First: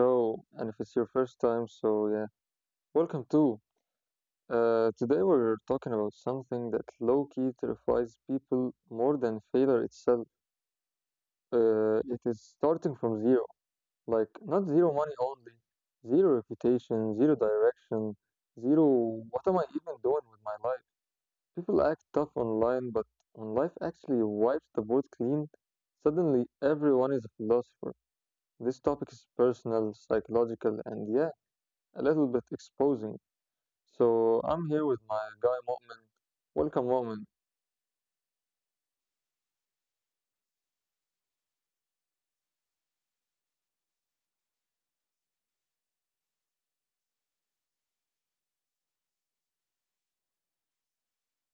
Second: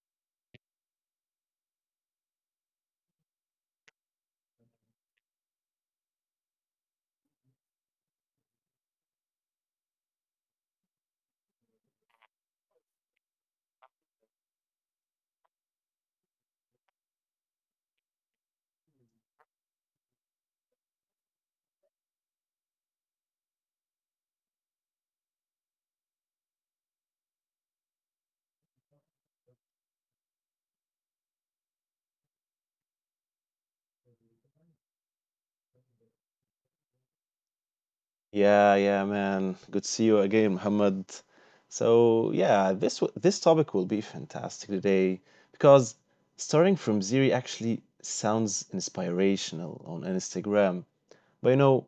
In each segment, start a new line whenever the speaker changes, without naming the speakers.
show. And if it's your first time, welcome too. Today we're talking about something that low key terrifies people more than failure itself. It is starting from zero, like not zero money only, zero reputation, zero direction, zero what am I even doing with my life? People act tough online, but when life actually wipes the board clean, suddenly everyone is a philosopher. This topic is personal, psychological, and yeah a little bit exposing. So I'm here with my guy Mu'min. Welcome, Mu'min.
Yeah, yeah, man. Good to see you again, Muhammad. This topic will be fantastic today because starting from zero actually sounds inspirational on Instagram. But you know,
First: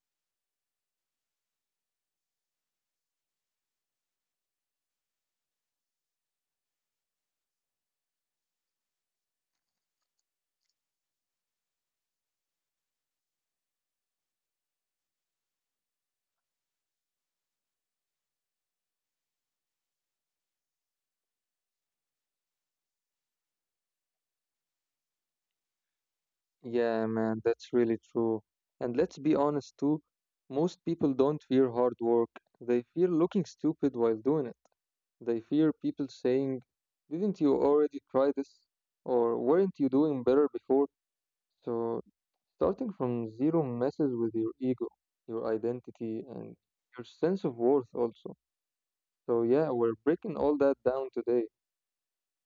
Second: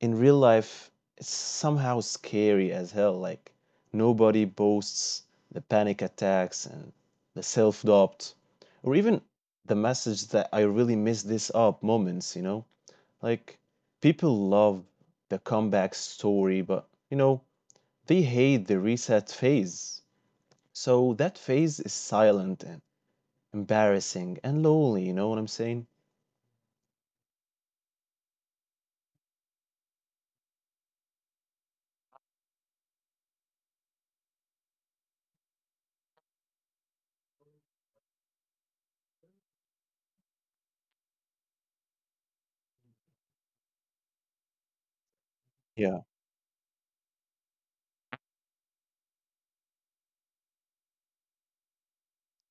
in real life, it's somehow scary as hell. Like nobody boasts the panic attacks and the self-doubt or even the message that I really messed this up moments, you know? Like, people love the comeback story, but you know, they hate the reset phase. So that phase is silent and embarrassing and lonely, you know what I'm saying?
Yeah, man, that's really true. And let's be honest too, most people don't fear hard work. They fear looking stupid while doing it. They fear people saying, "Didn't you already try this?" Or, "Weren't you doing better before?" So starting from zero messes with your ego, your
Yeah.
identity, and your sense of worth also. So yeah, we're breaking all that down today.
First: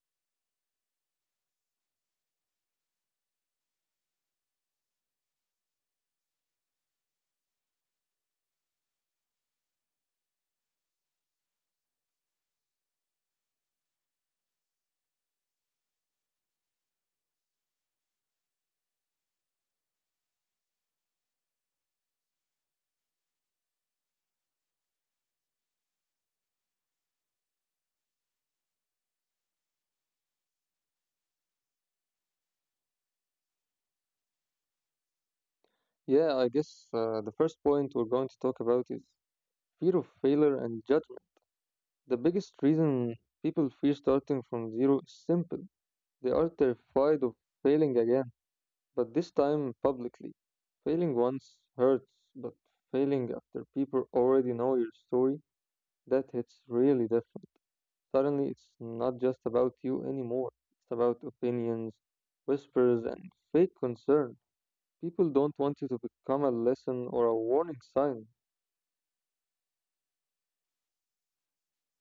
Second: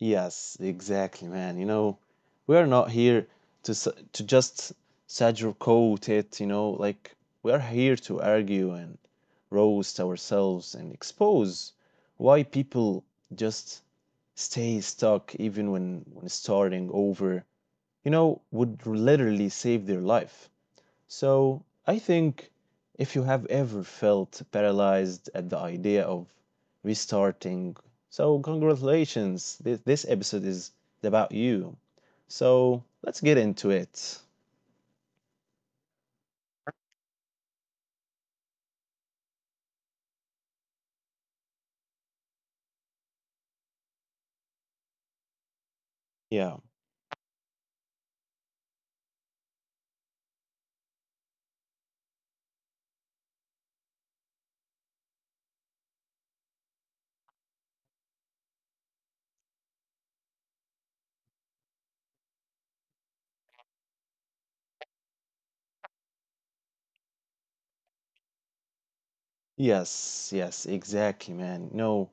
Yes, exactly, man. You know, we are not here to s- to just sugarcoat it, you know, like we are here to argue and roast ourselves and expose why people just stay stuck even when starting over, you know, would literally save their life. So I think if you have ever felt paralyzed at the idea of restarting, so congratulations, this episode is about you. So let's get into it.
Yeah, I guess the first point we're going to talk about is fear of failure and judgment. The biggest reason people fear starting from zero is simple. They are
Yeah.
terrified of failing again, but this time publicly. Failing once hurts, but failing after people already know your story, that hits really different. Suddenly, it's not just about you anymore. It's about opinions, whispers, and fake concern. People don't want you to become a lesson or a warning sign.
Yes, yes, exactly, man. No,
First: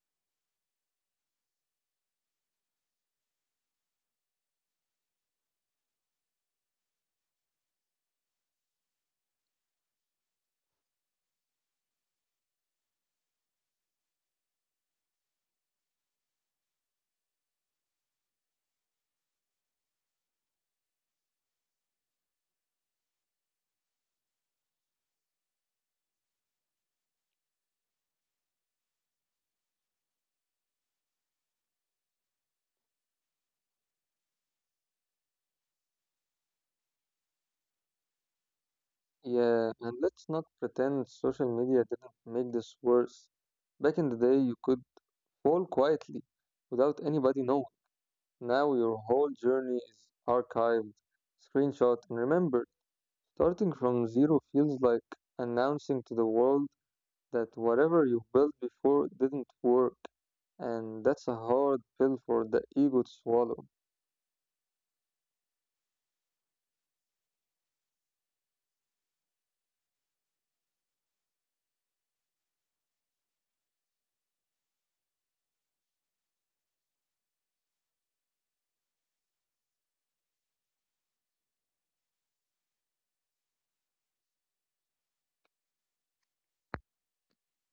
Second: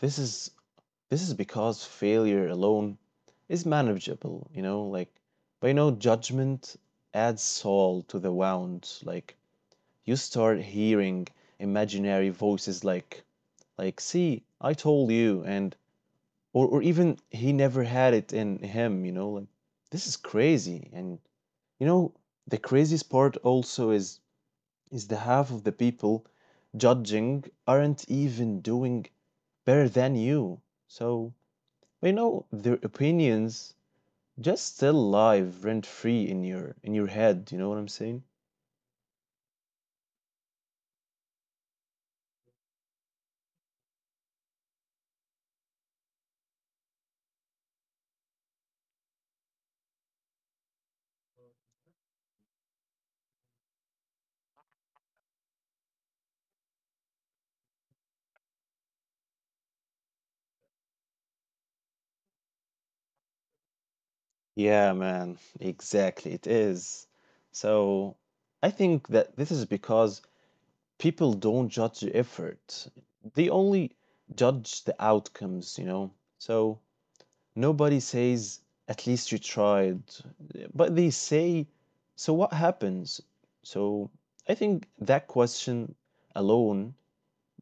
this is this is because failure alone is manageable, you know, like but you know, judgment adds salt to the wound. Like you start hearing imaginary voices like see, I told you, and or even he never had it in him, you know, like this is crazy. And you know the craziest part also is the half of the people judging aren't even doing better than you. So you know their opinions just still live rent free in your head, you know what I'm saying?
Yeah, and let's not pretend social media didn't make this worse. Back in the day, you could fall quietly without anybody knowing. Now your whole journey is archived, screenshot, and remembered. Starting from zero feels like announcing to the world that whatever you built before didn't work, and that's a hard pill for the ego to swallow.
Yeah, man, exactly. It is. So I think that this is because people don't judge the effort. They only judge the outcomes, you know. So nobody says, at least you tried. But they say, so what happens? So I think that question alone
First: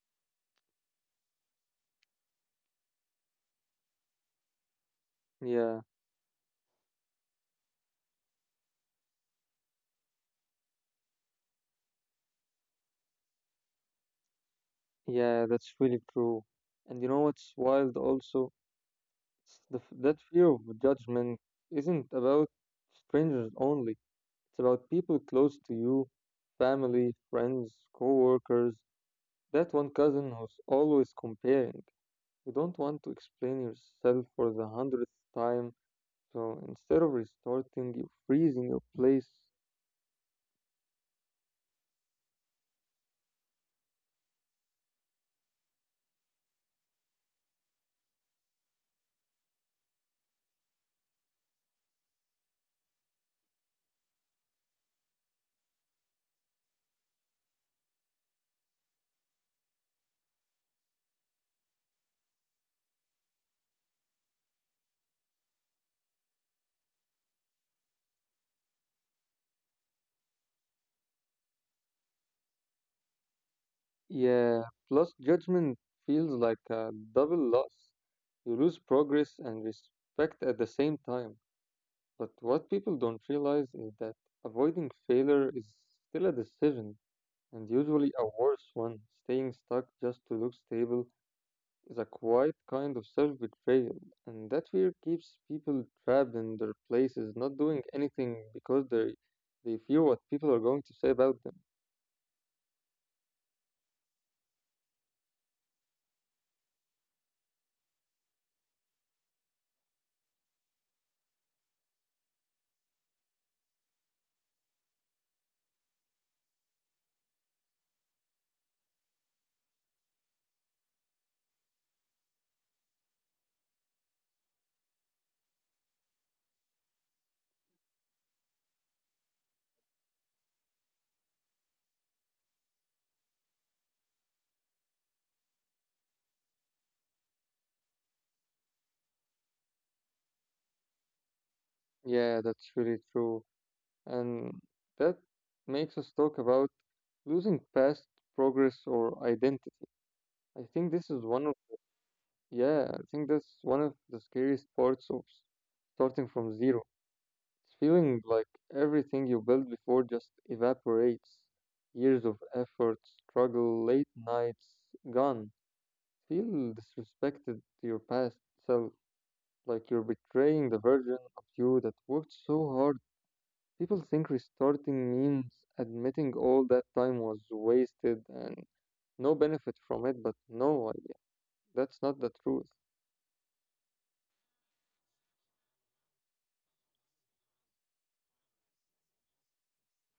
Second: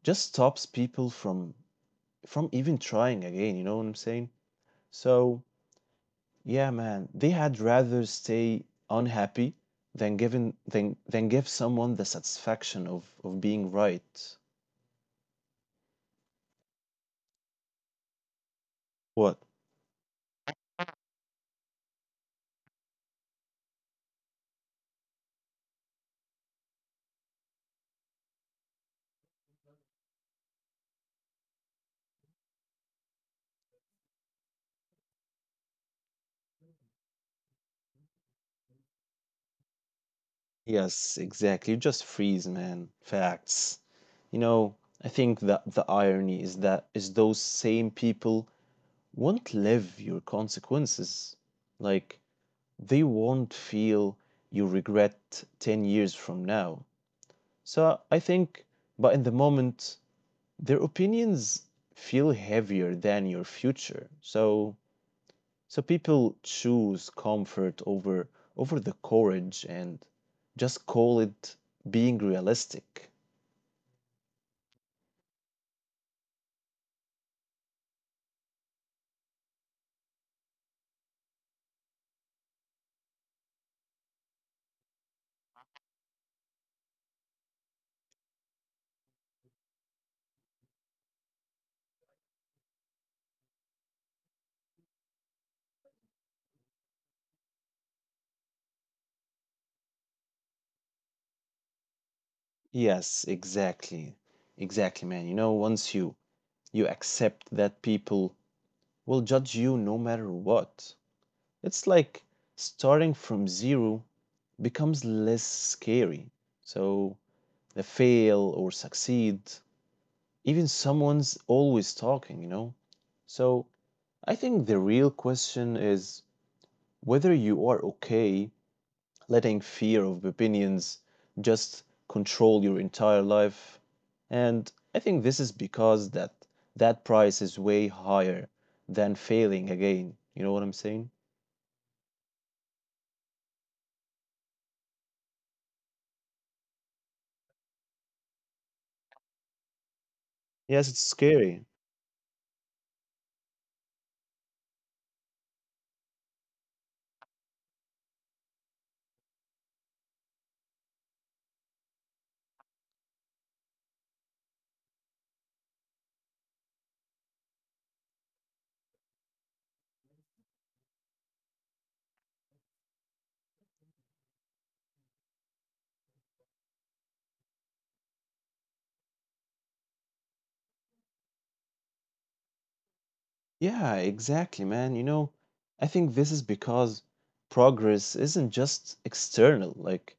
just stops people from even trying again, you know what I'm saying? So
Yeah,
yeah, man. They had rather stay unhappy than give someone the satisfaction of being right.
yeah, that's really true. And you know what's wild also?
What?
That fear of judgment isn't about strangers only. It's about people close to you, family, friends, co-workers, that one cousin who's always comparing. You don't want to explain yourself for the 100th time, so instead of restarting, you freezing your place.
Yes, exactly. You just freeze, man. Facts. You know, I think that the irony is that is those same people won't live your consequences. Like they won't feel you regret 10 years from now. So I think, but in the moment, their opinions feel heavier than your future. So so people choose comfort over the courage and just call it being realistic.
Yeah, plus judgment feels like a double loss. You lose progress and respect at the same time. But what people don't realize is that avoiding failure is still a decision, and usually a worse one. Staying stuck just to look stable is a quiet kind of self betrayal, and that fear keeps people trapped in their places, not doing anything because they fear what people are going to say about them.
Yes, exactly. Exactly, man. You know, once you accept that people will judge you no matter what, it's like starting from zero becomes less scary. So the fail or succeed, even someone's always talking, you know? So I think the real question is whether you are okay letting fear of opinions just control your entire life. And I think this is because that price is way higher than failing again. You know what I'm saying?
Yeah, that's really true, and that makes us talk about losing past progress or identity. I
Yes,
think
it's
this is one of
scary.
Yeah, I think that's one of the scariest parts of starting from zero. It's feeling like everything you built before just evaporates. Years of effort, struggle, late nights, gone. Feel disrespected to your past self, like you're betraying the version of you that worked so hard. People think restarting means admitting all that time was wasted and no benefit from it, but that's not the truth.
Yeah, exactly, man. You know, I think this is because progress isn't just external. Like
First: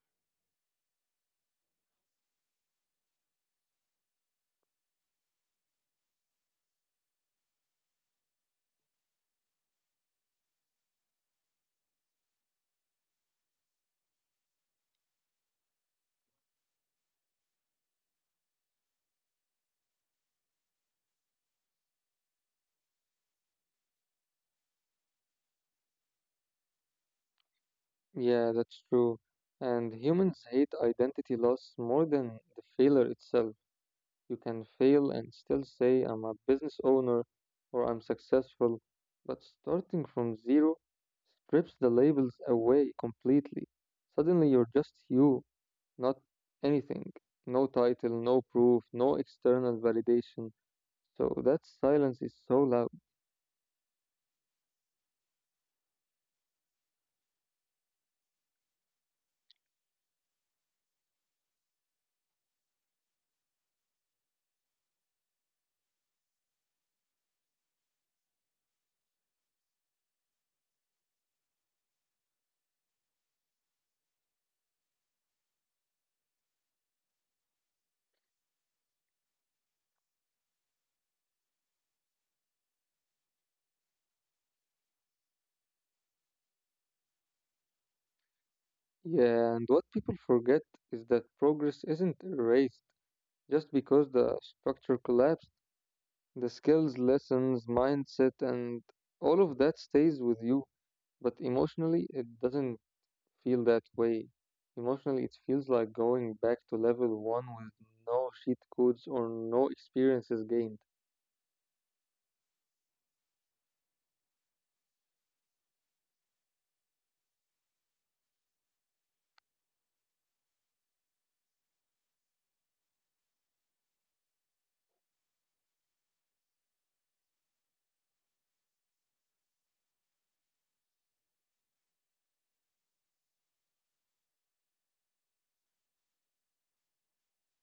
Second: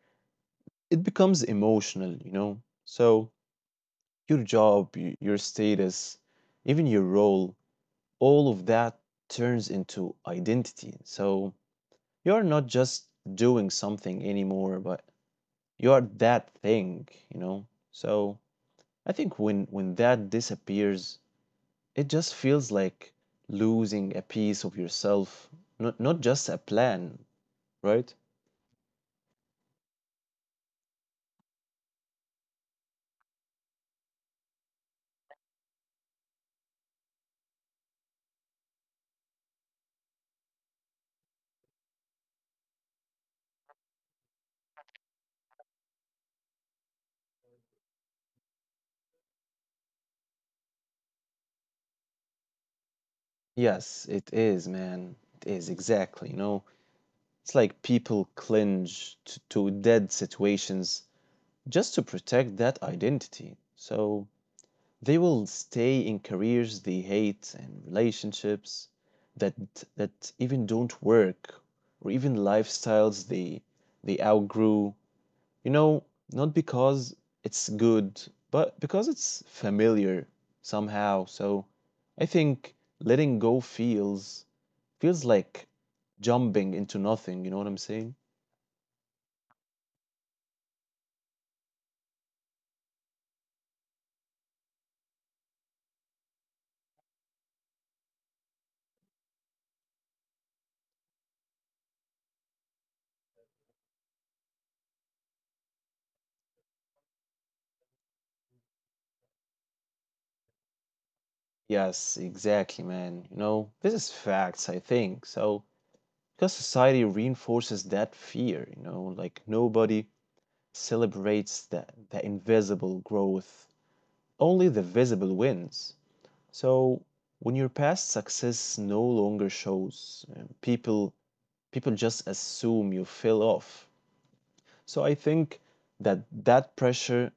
it becomes emotional, you know? So, your job, your status, even your role, all of that turns into identity. So, you're not just doing something anymore, but you are that thing, you know? So, I think when that disappears, it just feels like losing a piece of yourself, not just a plan, right?
Yeah, that's true. And humans hate identity loss more than the failure itself. You can fail and still say, "I'm a business owner" or "I'm successful," but starting from zero strips the labels away completely. Suddenly, you're just you, not anything. No title, no proof, no external validation. So that silence is so loud.
Yes, it is, man. It is exactly, you know. It's like people clinge to dead situations just to protect that identity. So they will stay in careers they hate and relationships that even don't work, or even lifestyles they outgrew. You know, not because it's good, but because it's familiar somehow. So I think letting go feels like jumping into nothing, you know what I'm saying?
Yeah, and what people forget is that progress isn't erased. Just because the structure collapsed, the skills, lessons, mindset, and all of that stays with you. But emotionally, it doesn't feel that way. Emotionally, it feels like going back to level one with no cheat codes or no experiences gained.
Yes, exactly, man. You know, this is facts, I think. So, because society reinforces that fear, you know, like nobody celebrates the invisible growth, only the visible wins. So, when your past success no longer shows, people just assume you fell off. So, I think that that pressure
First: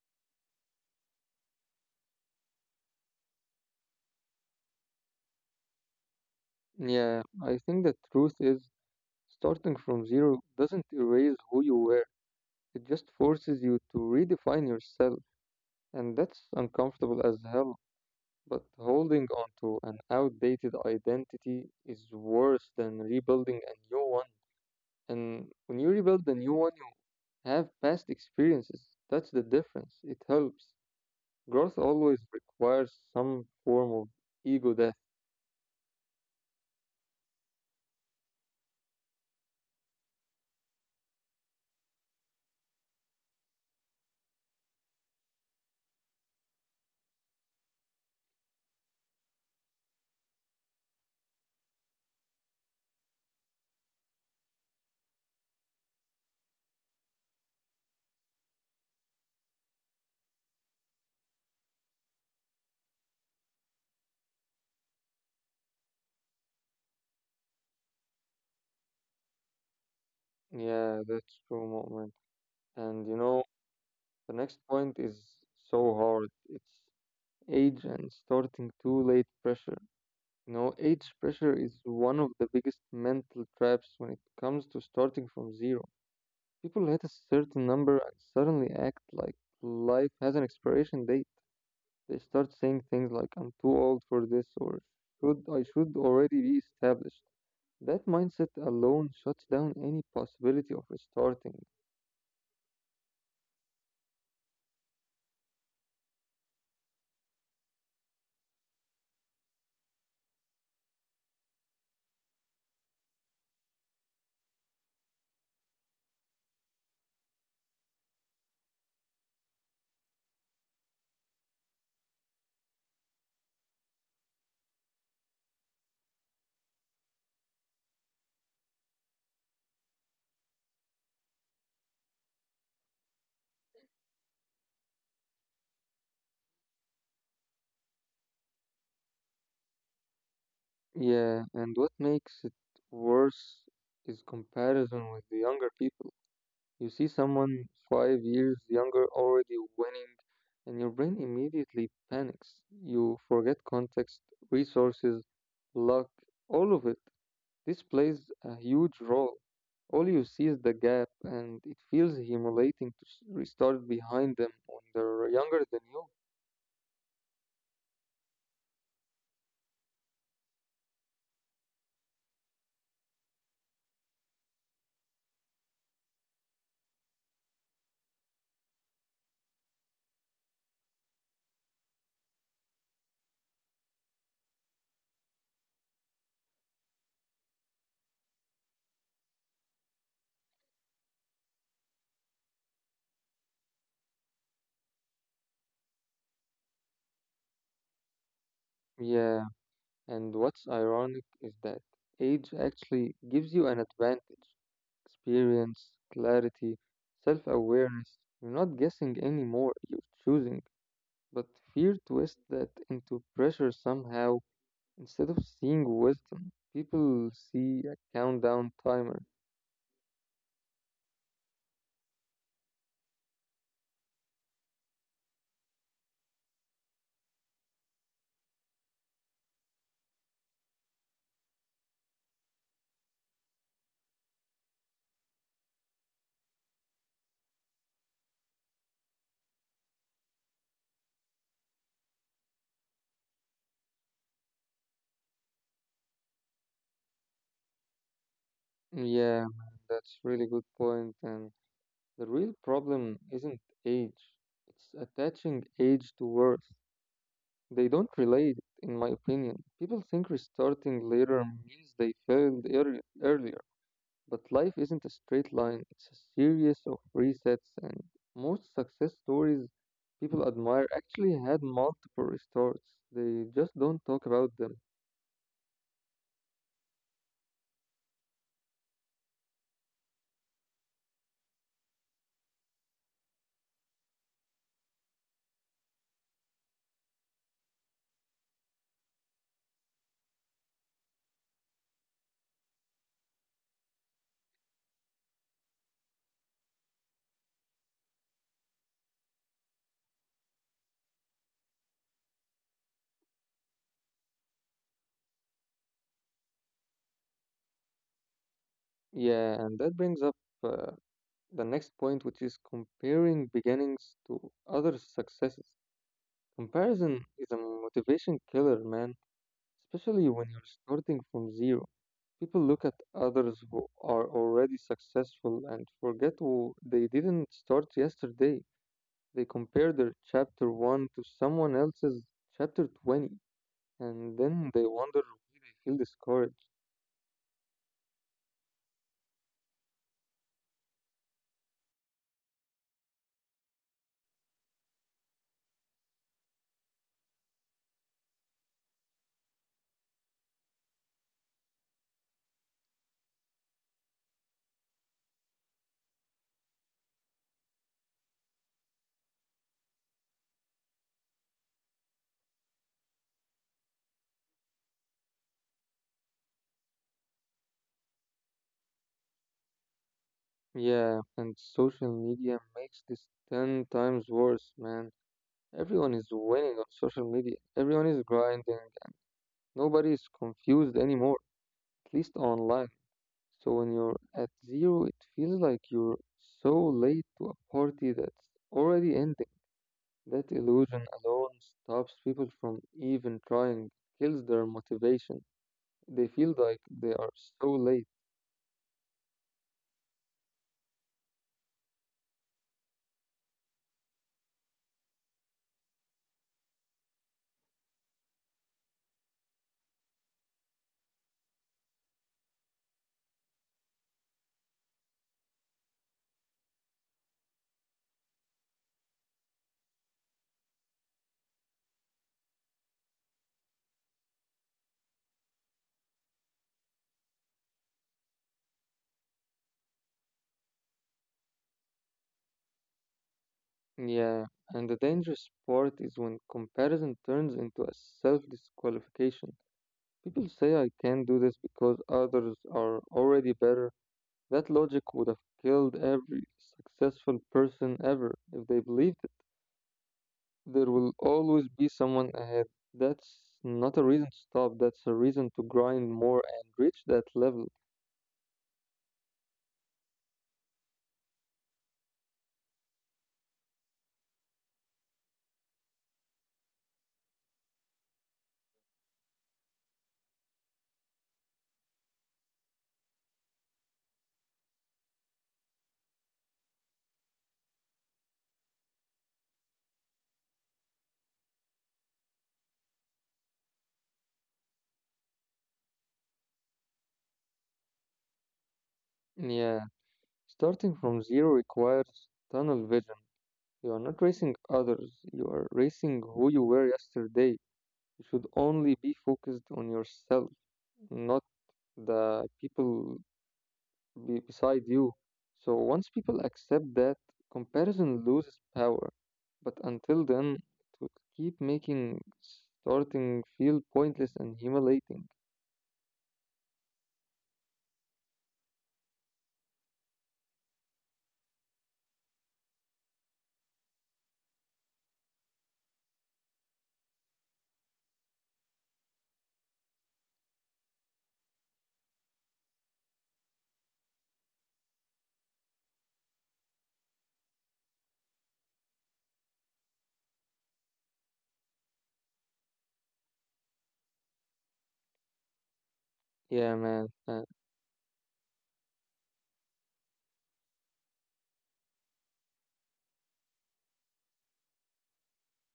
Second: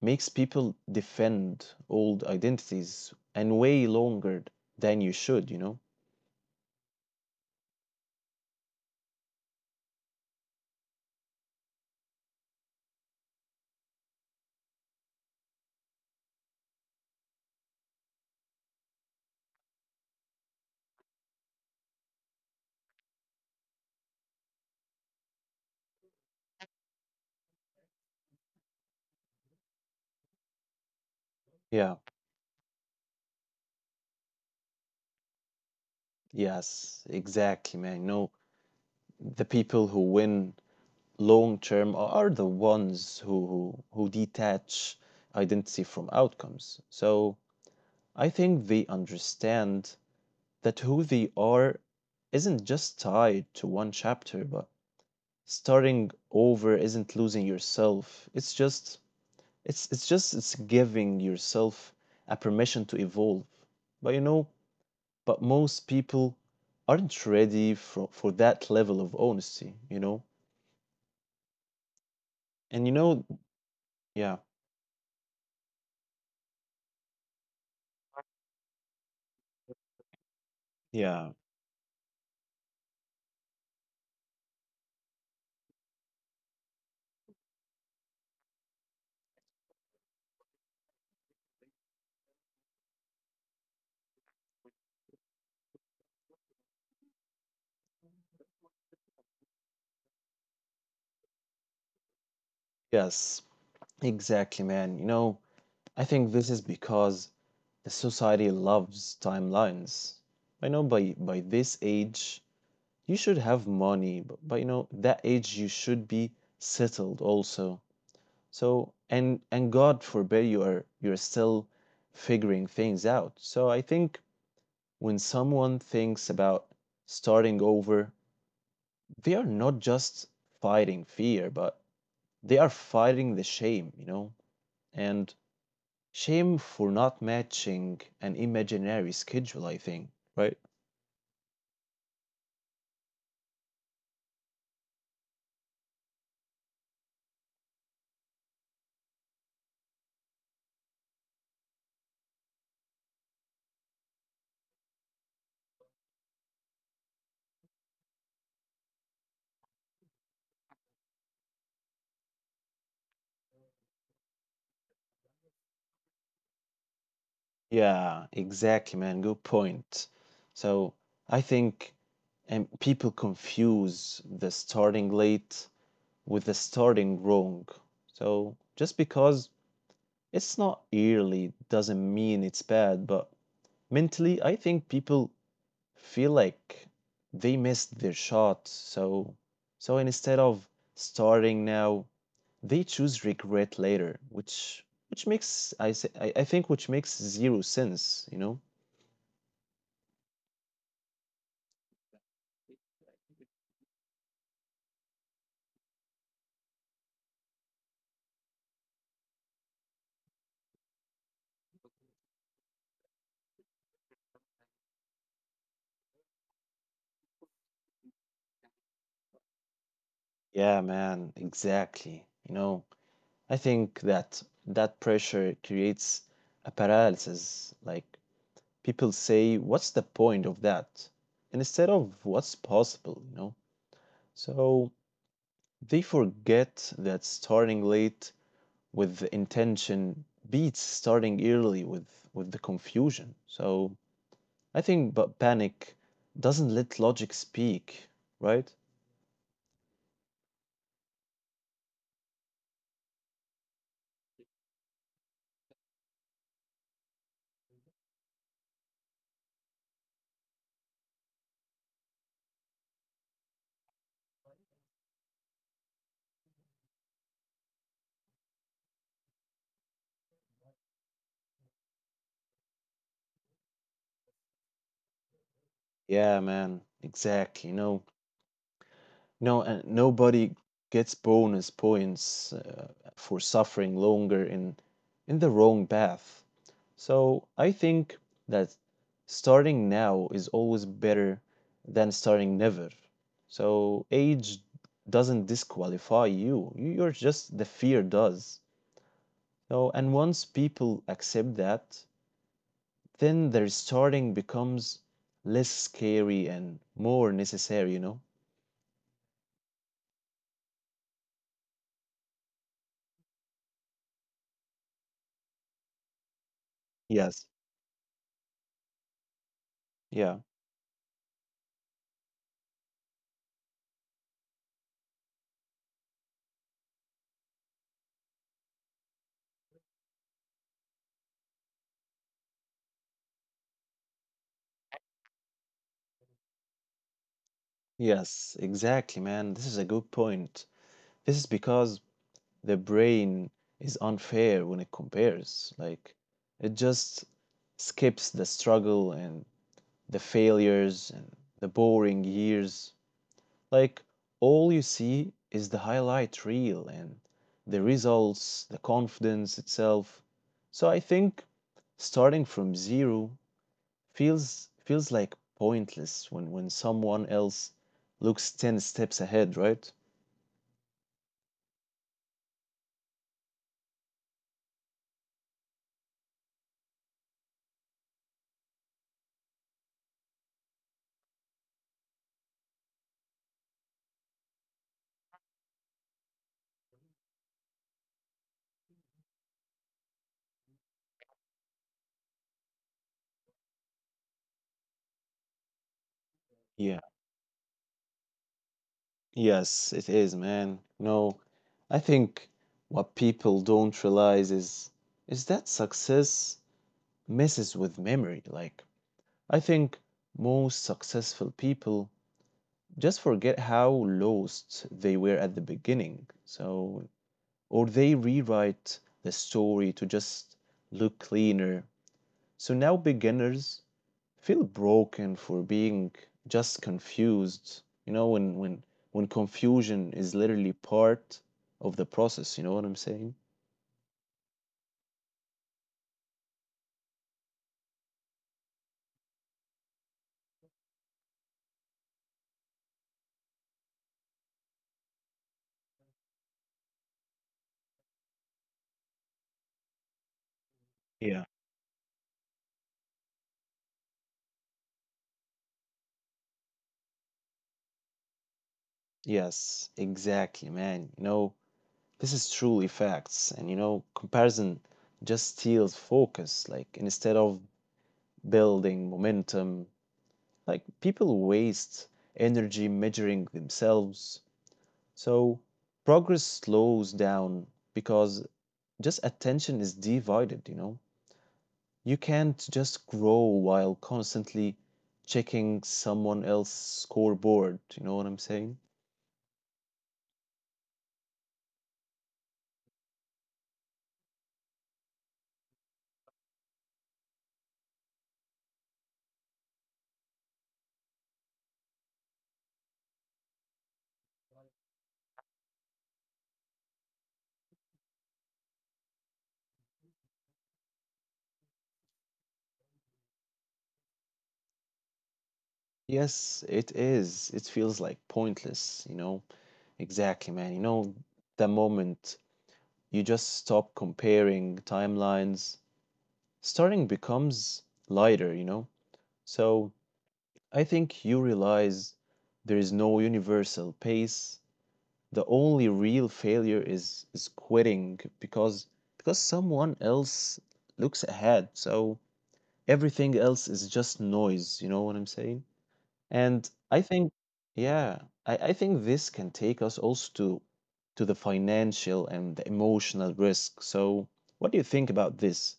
makes people defend old identities and way longer than you should, you know?
Yeah, I think the truth is starting from zero doesn't erase who you were. It just forces you to redefine yourself, and that's uncomfortable as hell. But holding on to an outdated identity is worse than rebuilding a new one. And when you rebuild a new one, you have past experiences. That's the difference. It helps. Growth
Yeah.
always requires some form of ego death.
Yes, exactly, man. You know, the people who win long term are the ones who detach identity from outcomes. So I think they understand that who they are isn't just tied to one chapter, but starting over isn't losing yourself. It's just it's giving yourself a permission to evolve. But you know, but most people aren't ready for that level of honesty, you know?
Yeah, that's true, moment.
And you
And
know,
you know,
yeah,
the next point is so hard. It's age and starting too late pressure. You know, age
yeah,
pressure is one of the biggest mental traps when it comes to starting from zero. People hit a certain number and suddenly act like life has an expiration date. They start saying things like, "I'm too old for this," or I should already be established." That mindset alone shuts down any possibility of restarting.
yes, exactly, man. You know, I think this is because the society loves timelines. I know by this age you should have money, but you know, that age you should be settled also. So and God forbid you are you're still figuring things out. So I think when someone thinks about starting over, they are not just fighting fear, but they are fighting the shame, you know? And shame for not matching an imaginary schedule, I think, right?
Yeah, and what makes it worse is comparison with the younger people. You see someone five years younger already winning, and your brain immediately panics. You forget context, resources, luck, all of it. This plays a huge role. All you see is the gap, and it feels humiliating to restart behind them when they're younger than you.
Yeah, exactly, man. Good point. So I think and people confuse the starting late with the starting wrong. So just because it's not early doesn't mean it's bad, but mentally, I think people feel like they missed their shot. So, so instead of starting now, they choose regret later, which makes I say I think which makes zero sense. You know?
Yeah, and what's ironic is that age actually gives you an advantage. Experience, clarity, self awareness. You're not guessing anymore, you're choosing. But fear twists that into pressure somehow. Instead of seeing wisdom, people see a countdown timer.
Yeah, man, exactly. You know, I think that that pressure creates a paralysis. Like people say, what's the point of that? Instead of what's possible, you know? So they forget that starting late with the intention beats starting early with the confusion. So I think but panic doesn't let logic speak, right?
Yeah, man, that's really good point. And the real problem isn't age, it's attaching age to worth. They don't relate, in my opinion. People think restarting later means they failed earlier. But life isn't a straight line, it's a series of resets, and most success stories people admire actually had multiple restarts. They just don't talk about them.
Yeah, man, exactly. You know, no, and nobody gets bonus points for suffering longer in the wrong path. So I think that starting now is always better than starting never. So age doesn't disqualify you. You're just the fear does. So and once people accept that, then their starting becomes less scary and more necessary, you know?
Yeah, and that brings up uh, the next point, which is comparing beginnings to other successes. Comparison
Yes.
is a motivation killer, man, especially
Yeah.
when you're starting from zero. People look at others who are already successful and forget who they didn't start yesterday. They compare their chapter 1 to someone else's chapter 20, and then they wonder why they feel discouraged.
Yes, exactly, man. This is a good point. This is because the brain is unfair when it compares. Like, it just skips the struggle and the failures and the boring years. Like, all you see is the highlight reel and the results, the confidence itself. So I think starting from zero feels like pointless when someone else looks 10 steps ahead, right?
Yeah, and social media makes this 10 times worse, man. Everyone is winning on social media, everyone is grinding, nobody is confused anymore, at least online. So when you're at zero, it feels like you're so late to a party that's already ending. That illusion alone stops people from even trying, kills their motivation. They feel like
Yeah,
they are so late.
yes it is, man. No, I think what people don't realize is that success messes with memory. Like I think most successful people just forget how lost they were at the beginning, so or they rewrite the story to just look cleaner. So now beginners feel broken for being just confused. You know, when confusion is literally part of the process, you know what I'm saying?
Yeah, and the dangerous part is when comparison turns into a self disqualification. People say I can't do this because others are already better. That logic would have killed every successful person ever if they believed it. There will
Yeah.
always be someone ahead. That's not a reason to stop, that's a reason to grind more and reach that level.
Yes, exactly, man. You know, this is truly facts. And you know, comparison just steals focus. Like instead of building momentum, like people waste energy measuring themselves. So progress slows down because just attention is divided, you know? You can't just grow while constantly checking someone else's scoreboard. You know what I'm saying?
Yeah, starting from zero requires tunnel vision. You are not racing others, you are racing who you were yesterday. You should only be focused on yourself, not the people be beside you. So once people accept that, comparison loses power. But until then, it will keep making starting feel pointless and humiliating.
Yes, it is. It feels like pointless, you know? Exactly, man. You know, the moment you just stop comparing timelines, starting becomes lighter, you know? So I think you realize there is no universal pace, the only real failure is quitting because someone else looks ahead. So everything else is just noise, you know what I'm saying? And
Yeah,
I
man.
think
uh,
yeah, I think this can take us also to the financial and the emotional risk. So what do you think about this?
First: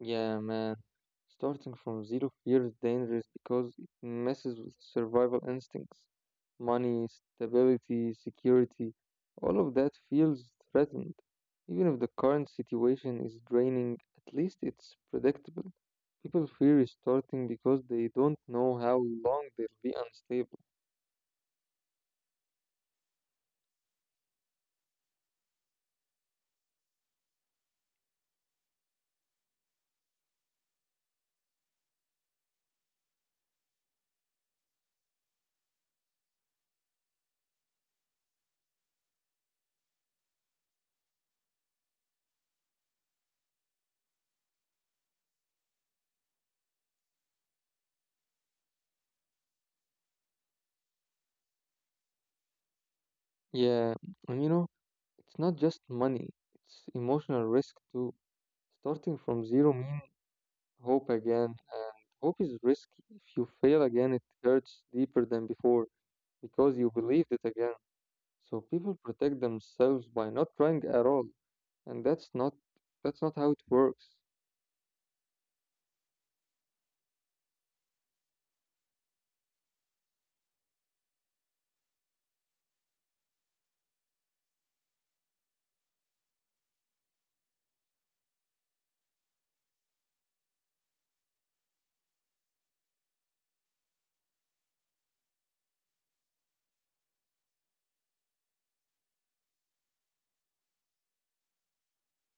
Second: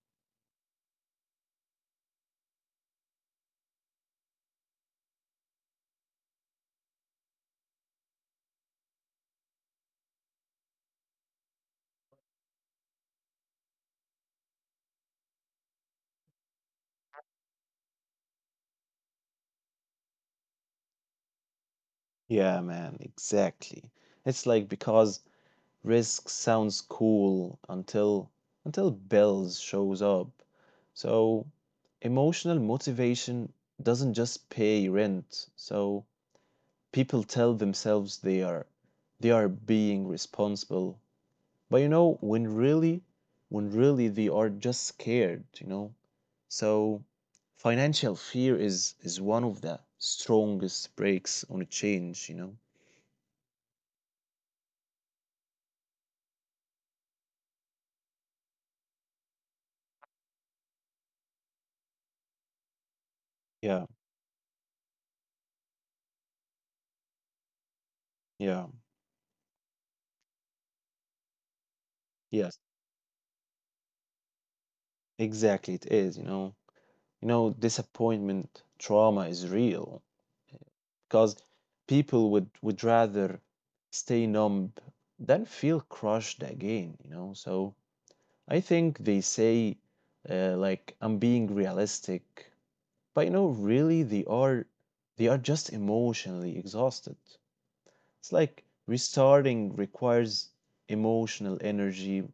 yeah, man. Starting from zero fear is dangerous because it messes with survival instincts. Money, stability, security, all of that feels threatened. Even if the current situation is draining, at least it's predictable. People fear restarting because they don't know how long they'll be unstable.
Yeah, man, exactly. It's like because risk sounds cool until Belz shows up. So emotional motivation doesn't just pay rent. So people tell themselves they are being responsible. But you know, when really they are just scared, you know. So financial fear is one of the strongest brakes on a change, you know.
Yeah, and you know, it's not just money, it's emotional risk too. Starting from zero means hope again. Hope is risky. If you fail
Yeah,
again, it hurts deeper than before because you believed it again. So
yeah.
people protect themselves by not trying at all, and
Yes,
that's not how it works.
exactly it is, you know. You know, disappointment trauma is real because people would rather stay numb than feel crushed again, you know. So I think they say like I'm being realistic, but you know, really they are just emotionally exhausted. It's like restarting requires emotional energy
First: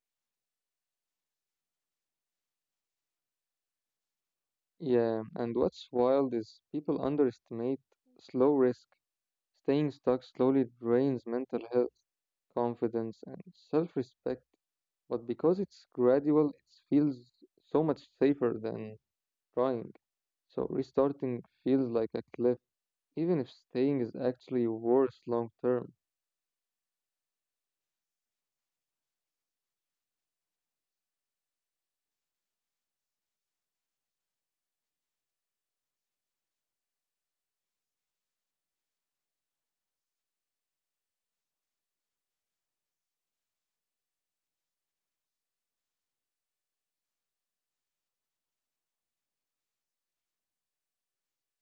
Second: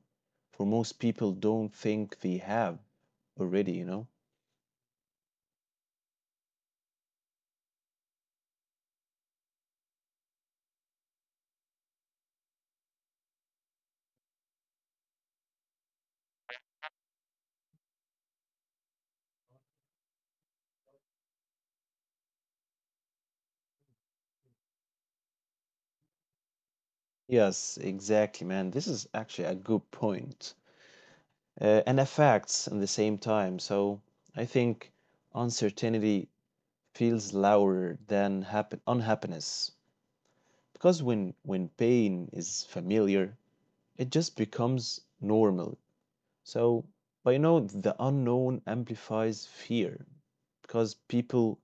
for most people don't think they have already, you know.
Yeah, and what's wild is people underestimate slow risk. Staying stuck slowly drains mental health, confidence, and self-respect. But because it's gradual, it feels so much safer than trying. So restarting feels like a cliff, even if staying is actually worse long term.
Yes, exactly, man. This is actually a good point. And affects at the same time. So I think uncertainty feels louder than happen unhappiness. Because when pain is familiar, it just becomes normal. So but the unknown amplifies fear because people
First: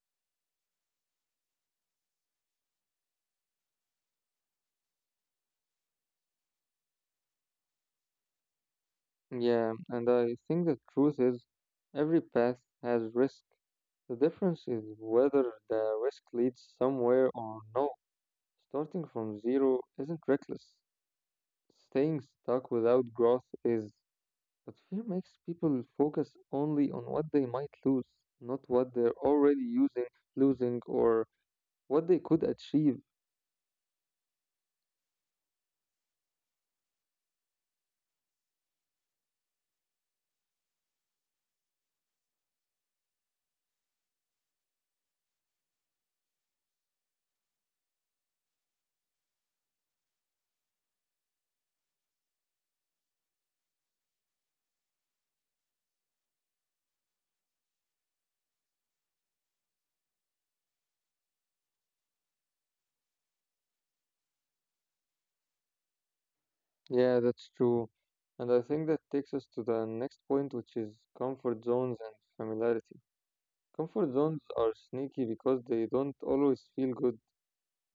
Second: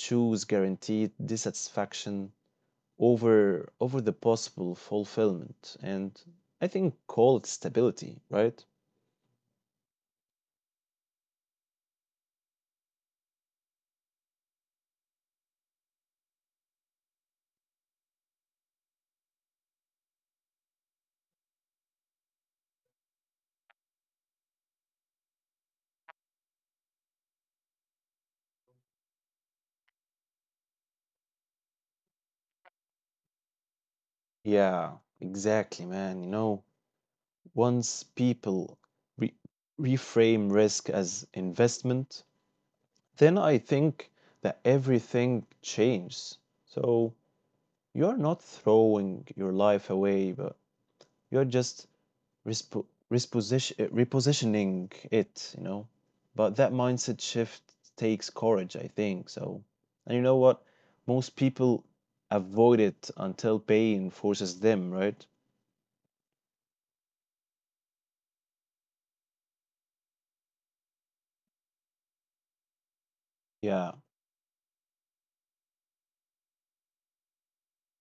choose guaranteed dissatisfaction over the possible fulfillment, and I think call it stability, right?
Yeah, and I think the truth is every path has risk. The difference is whether the risk leads somewhere or no. Starting from zero isn't reckless. Staying stuck without growth is. But fear makes people focus only on what they might lose, not what they're already losing, or what they could achieve.
Yeah, exactly, man. Once people re- reframe risk as investment, then I think that everything changes. So you're not throwing your life away, but you're just respo reposition repositioning it. But that mindset shift takes courage, I think. So, and you know what? Most people avoid it until pain forces them, right?
Yeah, that's true. And I think that takes us to the next point, which is comfort zones and familiarity.
Yeah.
Comfort zones are sneaky because they don't always feel good,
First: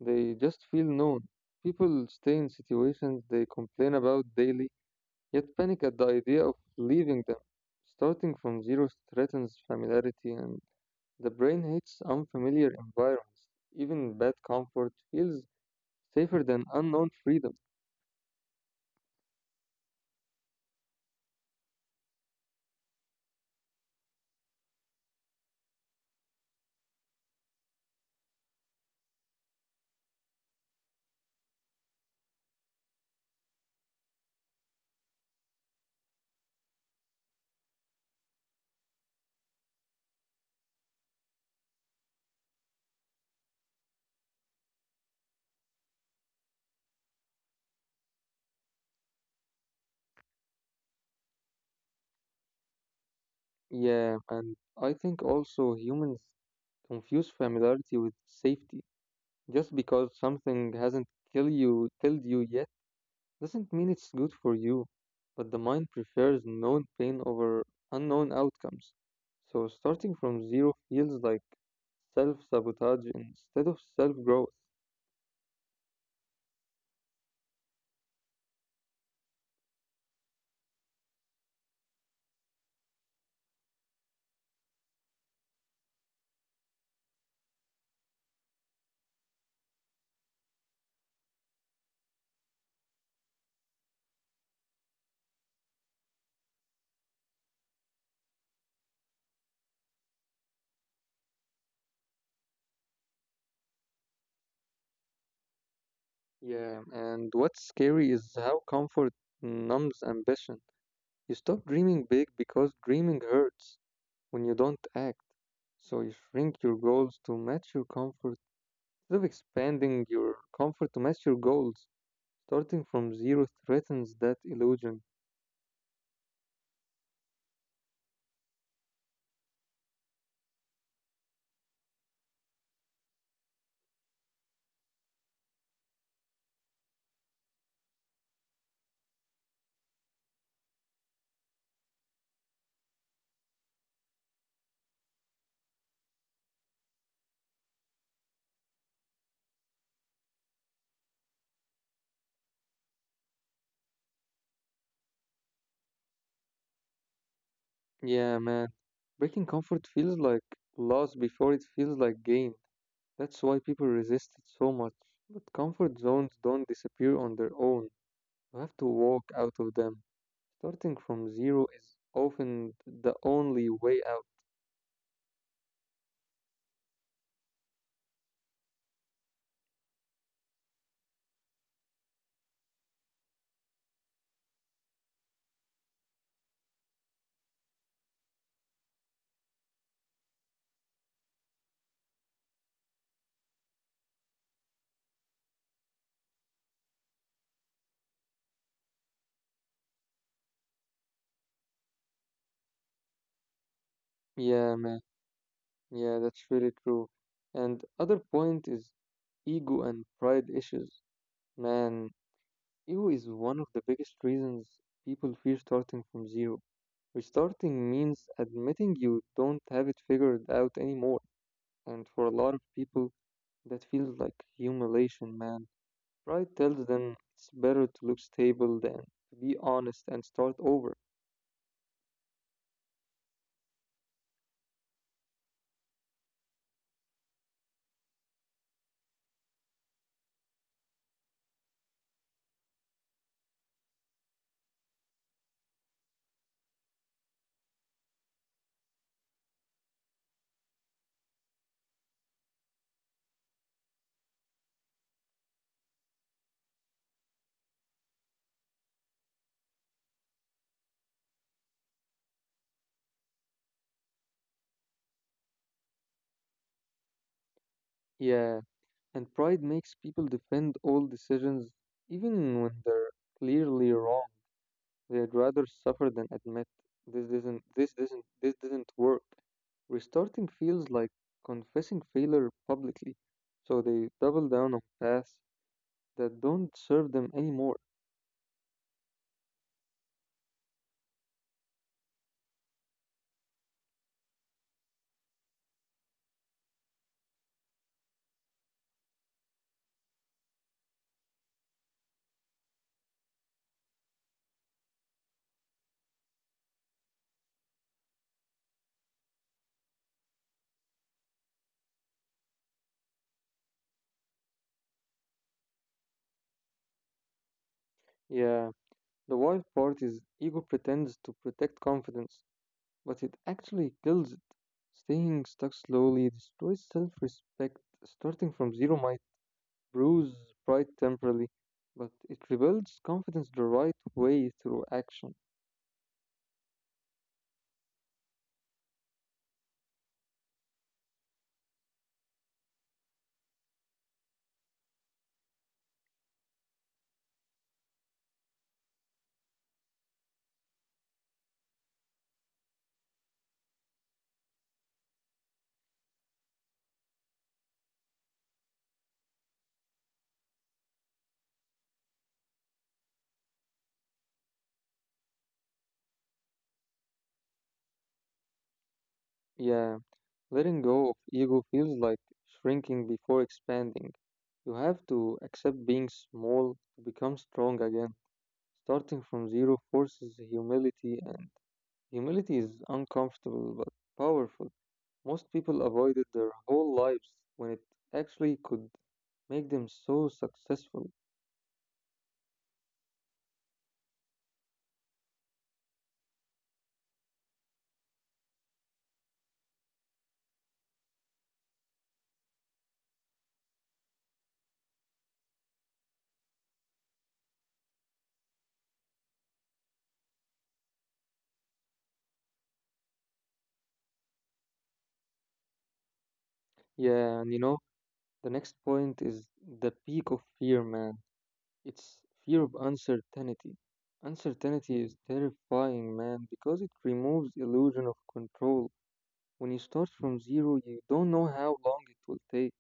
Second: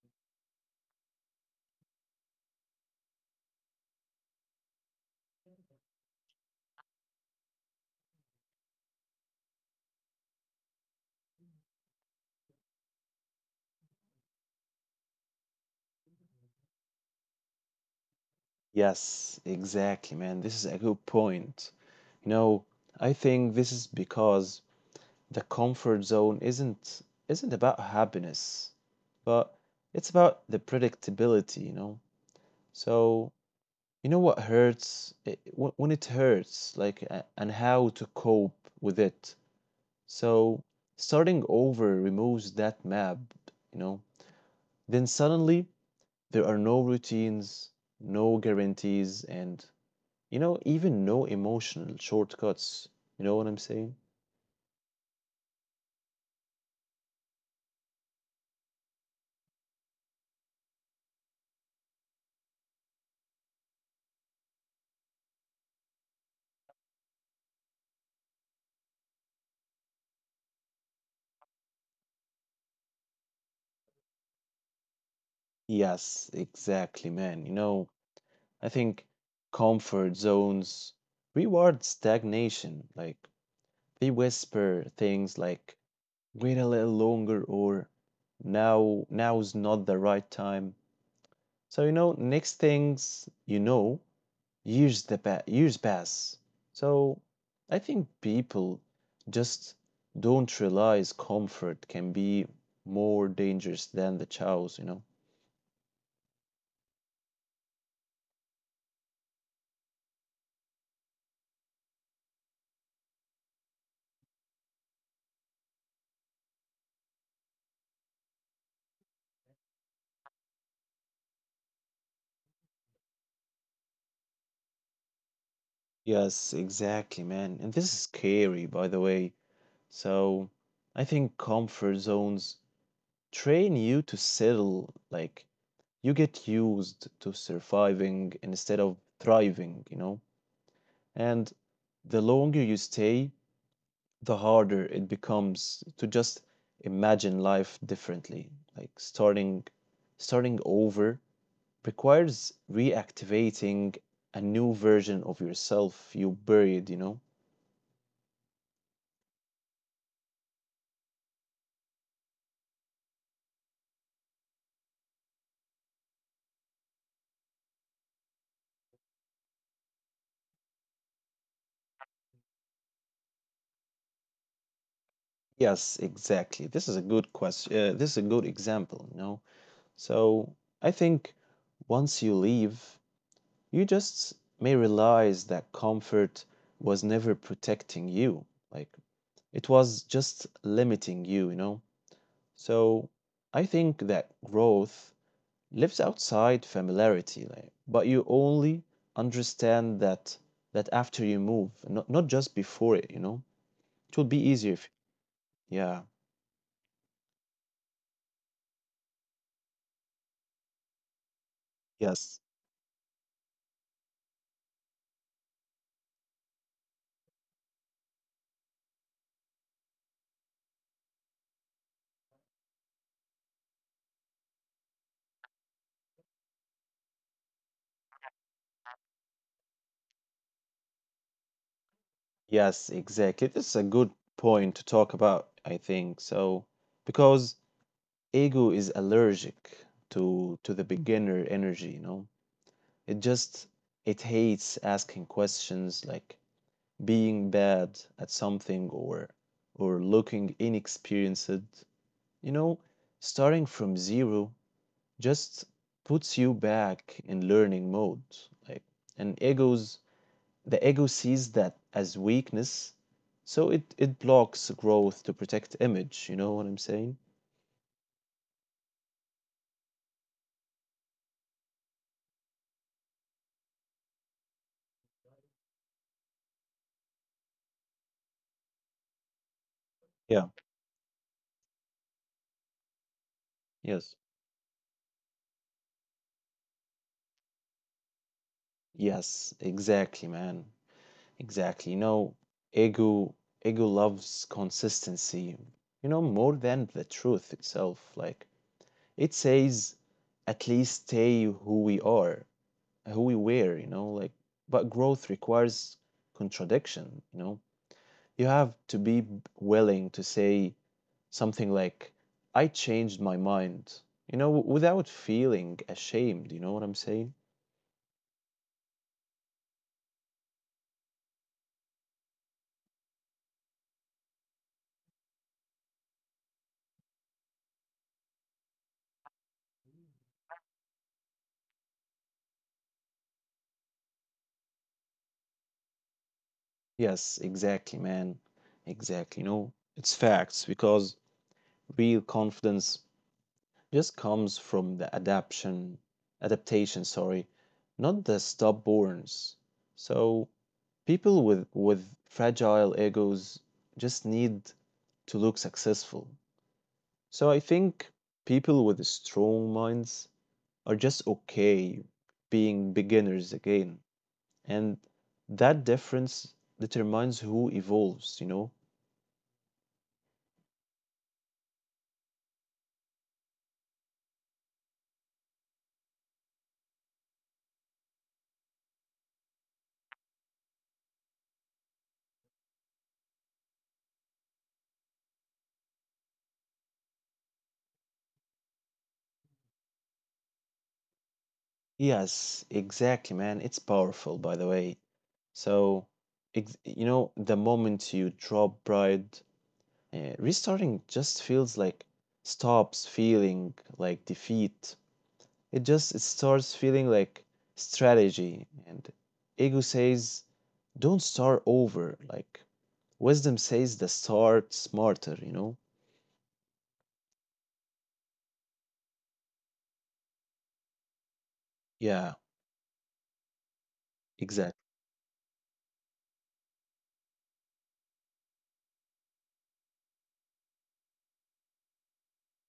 they just feel known. People stay in situations they complain about daily, yet panic at the idea of leaving them. Starting from zero threatens familiarity, and the brain hates unfamiliar environments. Even bad comfort feels safer than unknown freedom.
Yes, exactly, man. This is a good point. You know, I think this is because the comfort zone isn't about happiness, but it's about the predictability, So you know what hurts? When it hurts, like, and how to cope with it. So, starting over removes that map, you know? Then suddenly, there are no routines, no guarantees, and, even no emotional shortcuts. You know what I'm saying?
Yeah, and I think also humans confuse familiarity with safety. Just because something hasn't killed you yet, doesn't mean it's good for you. But the mind prefers known pain over unknown outcomes. So starting from zero feels like self-sabotage instead of self-growth.
Yes, exactly, man. I think comfort zones reward stagnation. Like, they whisper things like, wait a little longer, or now's not the right time. So next things you know, years pass. So I think people just don't realize comfort can be more dangerous than the chows.
Yeah, and what's scary is how comfort numbs ambition. You stop dreaming big because dreaming hurts when you don't act. So you shrink your goals to match your comfort instead of expanding your comfort to match your goals, starting from zero threatens that illusion.
Yes, exactly, man. And this is scary, by the way. So I think comfort zones train you to settle, like you get used to surviving instead of thriving, And the longer you stay, the harder it becomes to just imagine life differently. Like starting over requires reactivating a new version of yourself you buried,
Yeah, man. Breaking comfort feels like loss before it feels like gain. That's why people resist it so much. But comfort zones don't disappear on their own. You have to walk out of them. Starting from zero is often the only way out.
Yes, exactly. This is a good question. This is a good example, So I think once you leave, you just may realize that comfort was never protecting you. Like it was just limiting you, you know? So I think that growth lives outside familiarity, like, but you only understand that after you move, not just before it, It would be easier
Yeah,
if
man.
yeah.
Yeah, that's really true. And other point is ego and pride issues. Man,
Yes.
ego is one of the biggest reasons people fear starting from zero. Which starting means admitting you don't have it figured out anymore. And for a lot of people, that feels like humiliation, man. Pride tells them it's better to look stable than to be honest and start over.
Yes, exactly. This is a good point to talk about, I think. So because ego is allergic to the beginner energy, it just it hates asking questions, like being bad at something, or looking inexperienced, you know starting from zero just puts you back in learning mode, like. And egos the ego sees that as weakness, so it blocks growth to protect image. You know what I'm saying?
Yeah, and pride makes people defend all decisions even when they're clearly wrong. They'd rather suffer than admit this didn't work. Restarting
Yeah.
feels like confessing failure publicly, so they
Yes.
double down on paths that don't serve them anymore.
Yes, exactly, man. Exactly. Ego ego loves consistency, more than the truth itself. Like it says, at least stay who we are, who we were, you know, like. But growth requires contradiction, you know. You have to be willing to say something like, I changed my mind, you know, without feeling ashamed. You know what I'm saying?
Yeah, the wild part is ego pretends to protect confidence, but it actually kills it. Staying stuck slowly destroys self respect. Starting from zero might bruise pride temporarily, but it rebuilds confidence the right way through action.
Yes, exactly, man. Exactly. It's facts because real confidence just comes from the adaptation, adaptation, sorry, not the stubbornness. So people with fragile egos just need to look successful. So I think people with strong minds are just okay being beginners again. And that difference determines who evolves,
Yeah. Letting go of ego feels like shrinking before expanding. You have to accept being small to become strong again. Starting from zero forces humility, and humility is uncomfortable but powerful. Most people avoided it their whole lives when it actually could make them so successful.
Yes, exactly, man. It's powerful, by the way. So, the moment you drop pride, restarting just feels like stops feeling like defeat. It starts feeling like strategy. And ego says, "Don't start over." Like wisdom says, "The start smarter." You know?
Yeah, and you know, the next point is the peak of fear, man. It's
Yeah,
fear of uncertainty.
exactly.
Uncertainty is terrifying, man, because it removes illusion of control. When you start from zero, you don't know how long it will take,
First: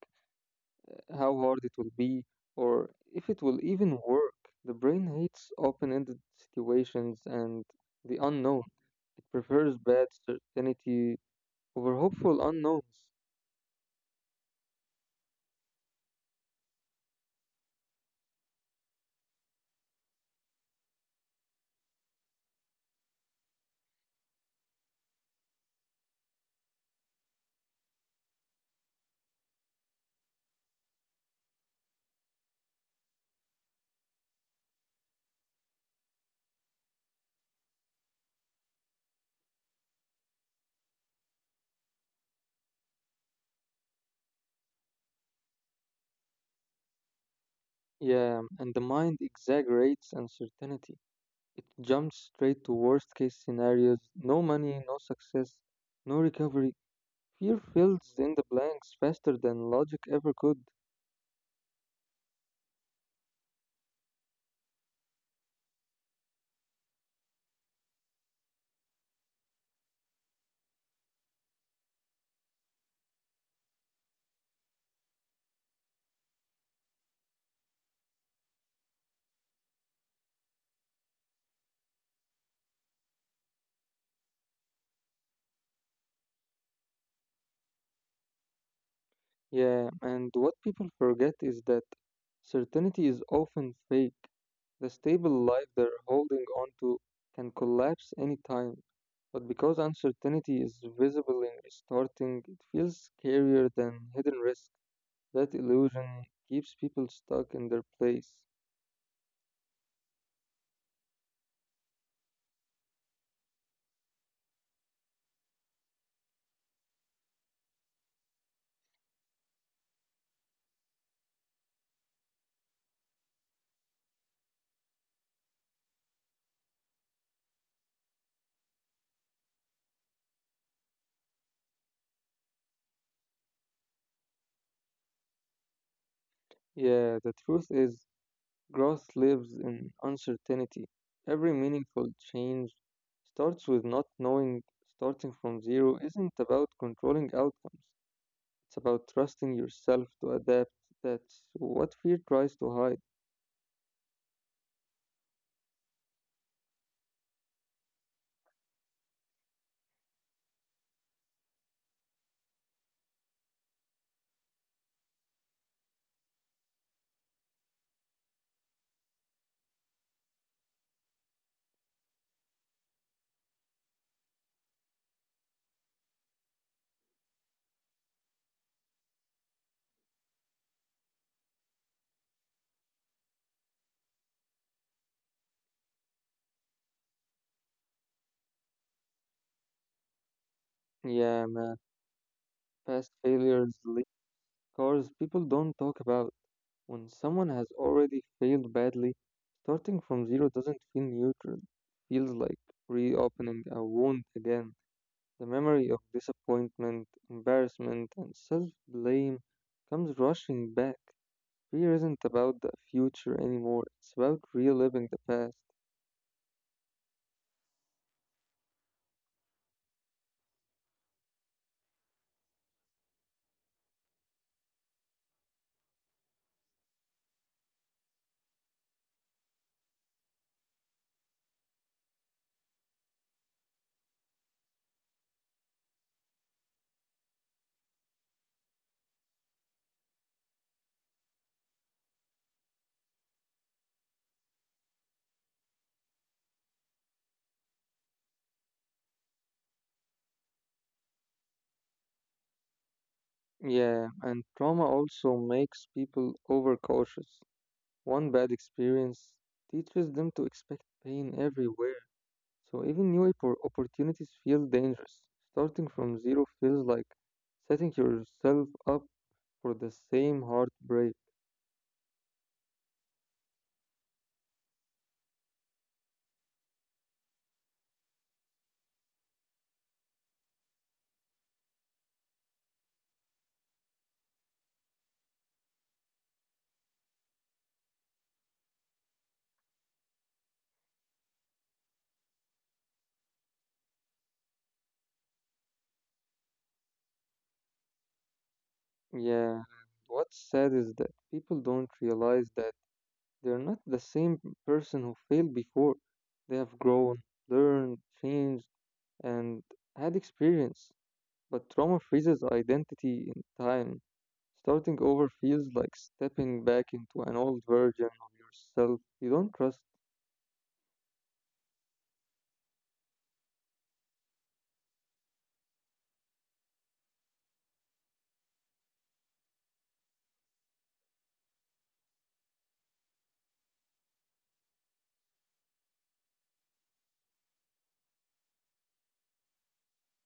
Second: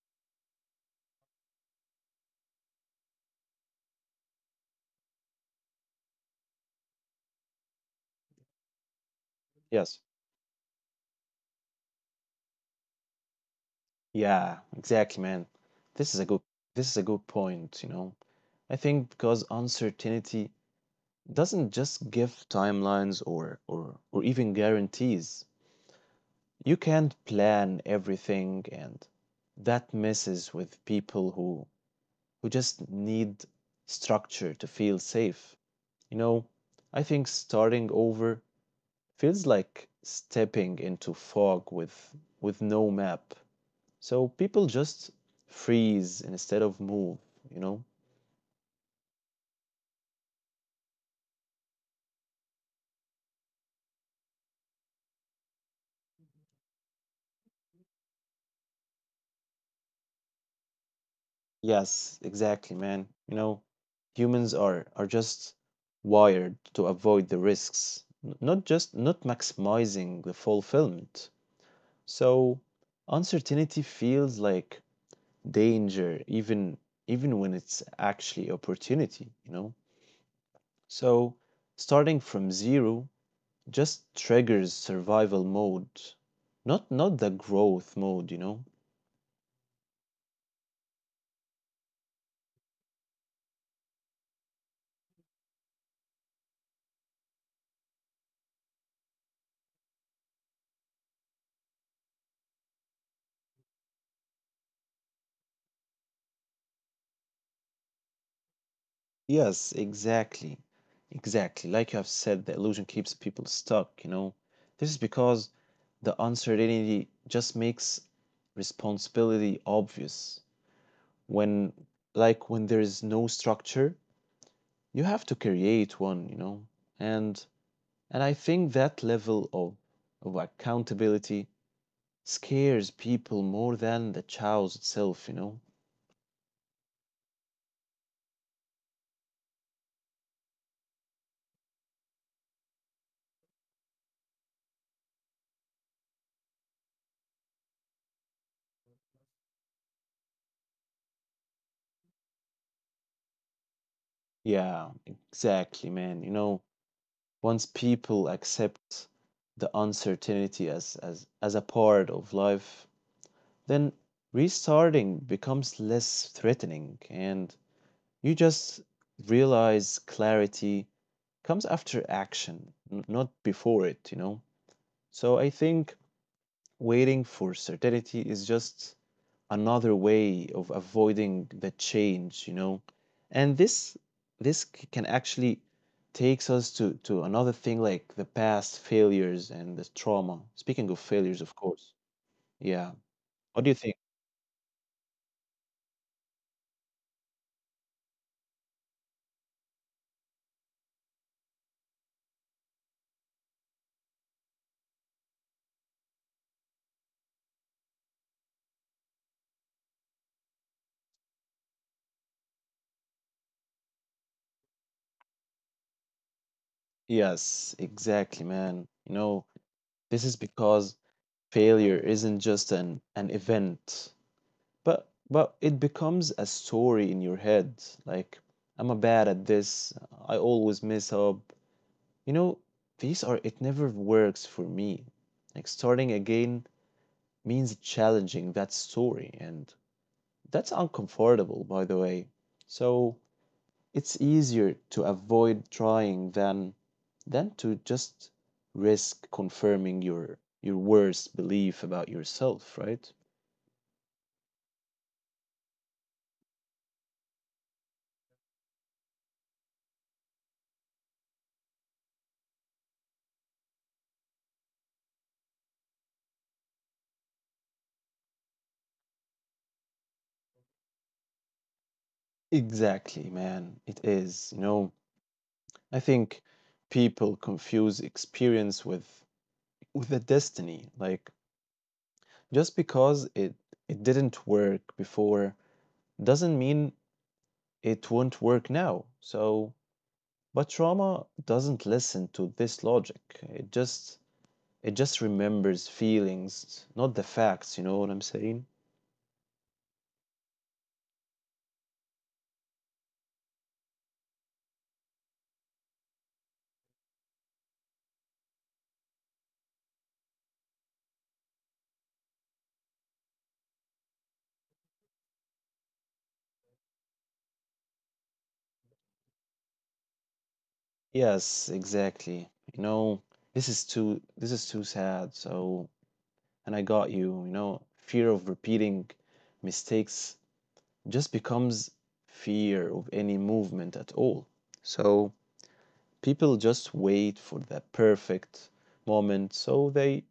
how hard it will be, or if it will even work. The brain hates open-ended situations and the unknown. It prefers bad
Yes.
certainty over hopeful unknowns.
Yeah, exactly, man. This is a good. This is a good point. I think because uncertainty doesn't just give timelines, or even guarantees. You can't plan everything, and that messes with people who just need structure to feel safe. You know, I think starting over feels like stepping into fog with no map. So people just freeze instead of move, you know?
Yeah, and the mind exaggerates uncertainty. It jumps straight to worst case scenarios, no money, no success, no recovery. Fear fills in the blanks faster than logic ever could.
Yes, exactly, man. Humans are just wired to avoid the risks, not just not maximizing the fulfillment. So uncertainty feels like danger even when it's actually opportunity, So starting from zero just triggers survival mode, not the growth mode,
Yeah, and what people forget is that certainty is often fake. The stable life they're holding on to can collapse anytime. But because uncertainty is visible and starting, it feels scarier than hidden risk. That illusion keeps people stuck in their place.
Yes, exactly. Exactly. Like you have said, the illusion keeps people stuck, This is because the uncertainty just makes responsibility obvious. When, when there is no structure, you have to create one, And I think that level of accountability scares people more than the chaos itself,
Yeah, the truth is growth lives in uncertainty. Every meaningful change starts with not knowing. Starting from zero isn't about controlling outcomes, it's about trusting yourself to adapt. That's what fear tries to hide.
Yeah, exactly, man. Once people accept the uncertainty as, as a part of life, then restarting becomes less threatening, and you just realize clarity comes after action, not before it, So I think waiting for certainty is just another way of avoiding the change, And can actually takes us to another thing, like the past failures and the trauma. Speaking of failures,
Yeah,
of
man.
course. Yeah.
Past
What do you
failures
think?
leave scars people don't talk about. When someone has already failed badly, starting from zero doesn't feel neutral. Feels like reopening a wound again. The memory of disappointment, embarrassment, and self blame comes rushing back. Fear isn't about the future anymore, it's about reliving the past.
Yes, exactly, man. This is because failure isn't just an event, but it becomes a story in your head. Like, I'm a bad at this. I always mess up. You know, these are it never works for me. Like starting again means challenging that story, and that's uncomfortable, by the way. So it's easier to avoid trying than to just risk confirming your worst belief about yourself, right?
Yeah, and trauma also makes people overcautious. One bad experience teaches them to expect pain everywhere, so even new opportunities feel dangerous. Starting from zero feels like setting yourself up for the same heartbreak.
Exactly, man. It is, I think people confuse experience with a destiny. Like just because it didn't work before doesn't mean it won't work now. So, but trauma doesn't listen to this logic. It just remembers feelings, not the facts. You know what I'm saying?
Yeah, what's sad is that people don't realize that they're not the same person who failed before. They have grown, learned, changed, and had experience. But trauma freezes identity in time. Starting over feels like stepping back into an old version of yourself you don't trust.
Yes, exactly. This is too sad. So, and I got you, you know, fear of repeating mistakes just becomes fear of any movement at all. So people just wait for the perfect moment so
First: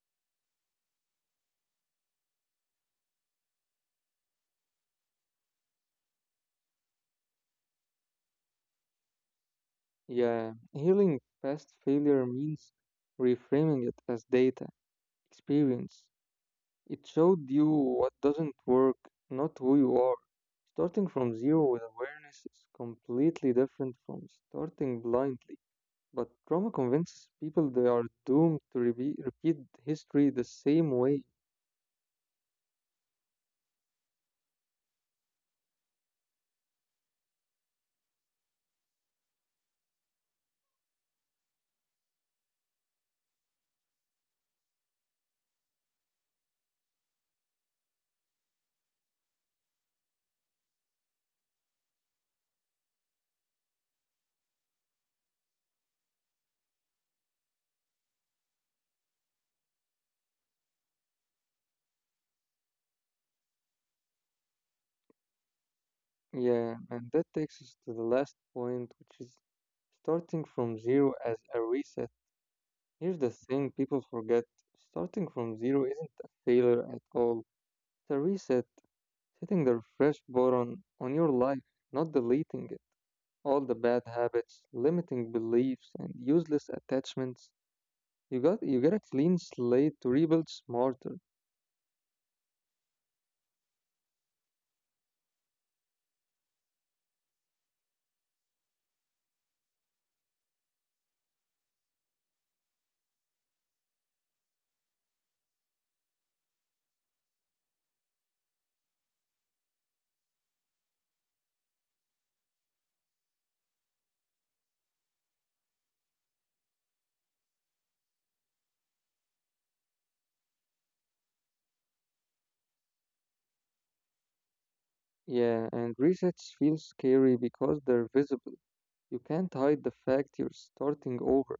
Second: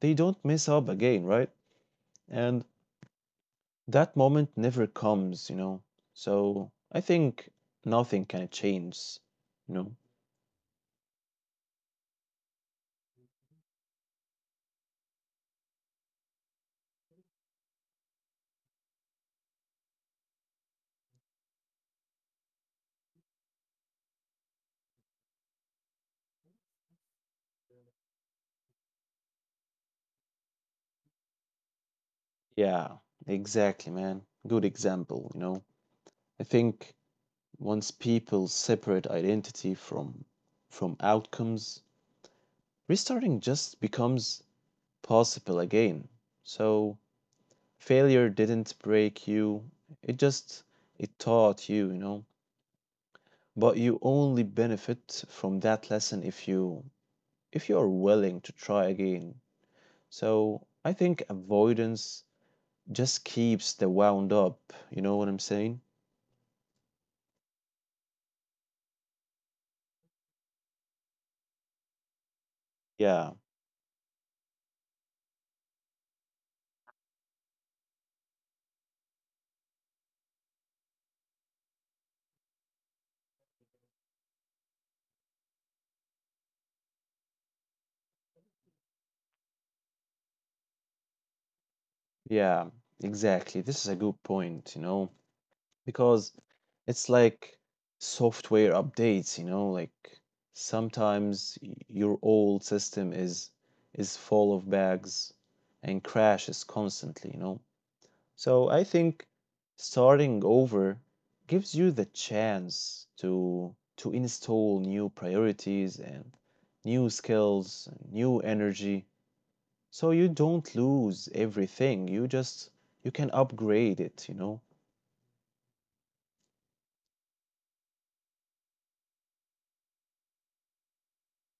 they don't mess up again, right? And that moment never comes, So I think nothing can change, you know.
Yeah, healing past failure means reframing it as data, experience. It showed you what doesn't work, not who you are. Starting from zero with awareness is completely different from starting blindly. But trauma convinces people they are doomed to repeat history the same way.
Yeah, exactly, man. Good example, I think once people separate identity from outcomes, restarting just becomes possible again. So failure didn't break you. It just it taught you, you know. But you only benefit from that lesson if you are willing to try again. So I think avoidance just keeps the wound up. You know what I'm saying?
Yeah, and that takes us to the last point, which is starting from zero as a reset. Here's the
Yeah.
thing people forget, starting from zero isn't a failure at all, it's a reset, hitting the refresh button on your life, not deleting it. All the bad habits, limiting beliefs, and useless attachments. You get a clean slate to rebuild smarter.
Yeah, exactly. This is a good point, Because it's like software updates, you know, like sometimes your old system is full of bugs and crashes constantly, So I think starting over gives you the chance to install new priorities, and new skills, and new energy. So you don't lose everything. You can upgrade it,
Yeah, and resets feel scary because they're visible. You can't hide the fact you're starting over.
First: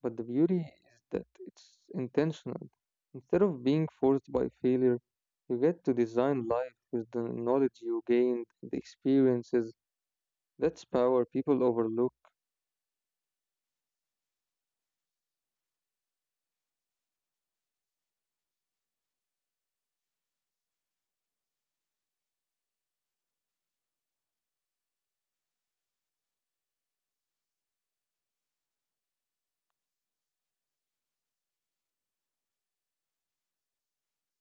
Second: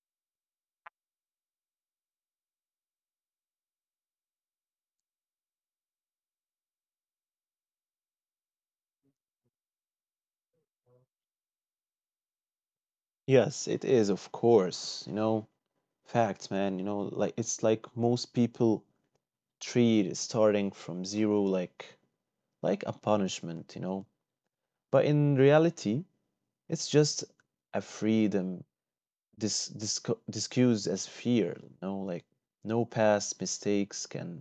But the beauty is that it's intentional. Instead of being forced by failure, you get to design life with the knowledge you gained, the experiences. That's power people overlook.
Yes, it is, of course. Facts, man. You know, like it's like most people treat starting from zero like a punishment, But in reality, it's just a freedom discussed as fear, you know, like no past mistakes can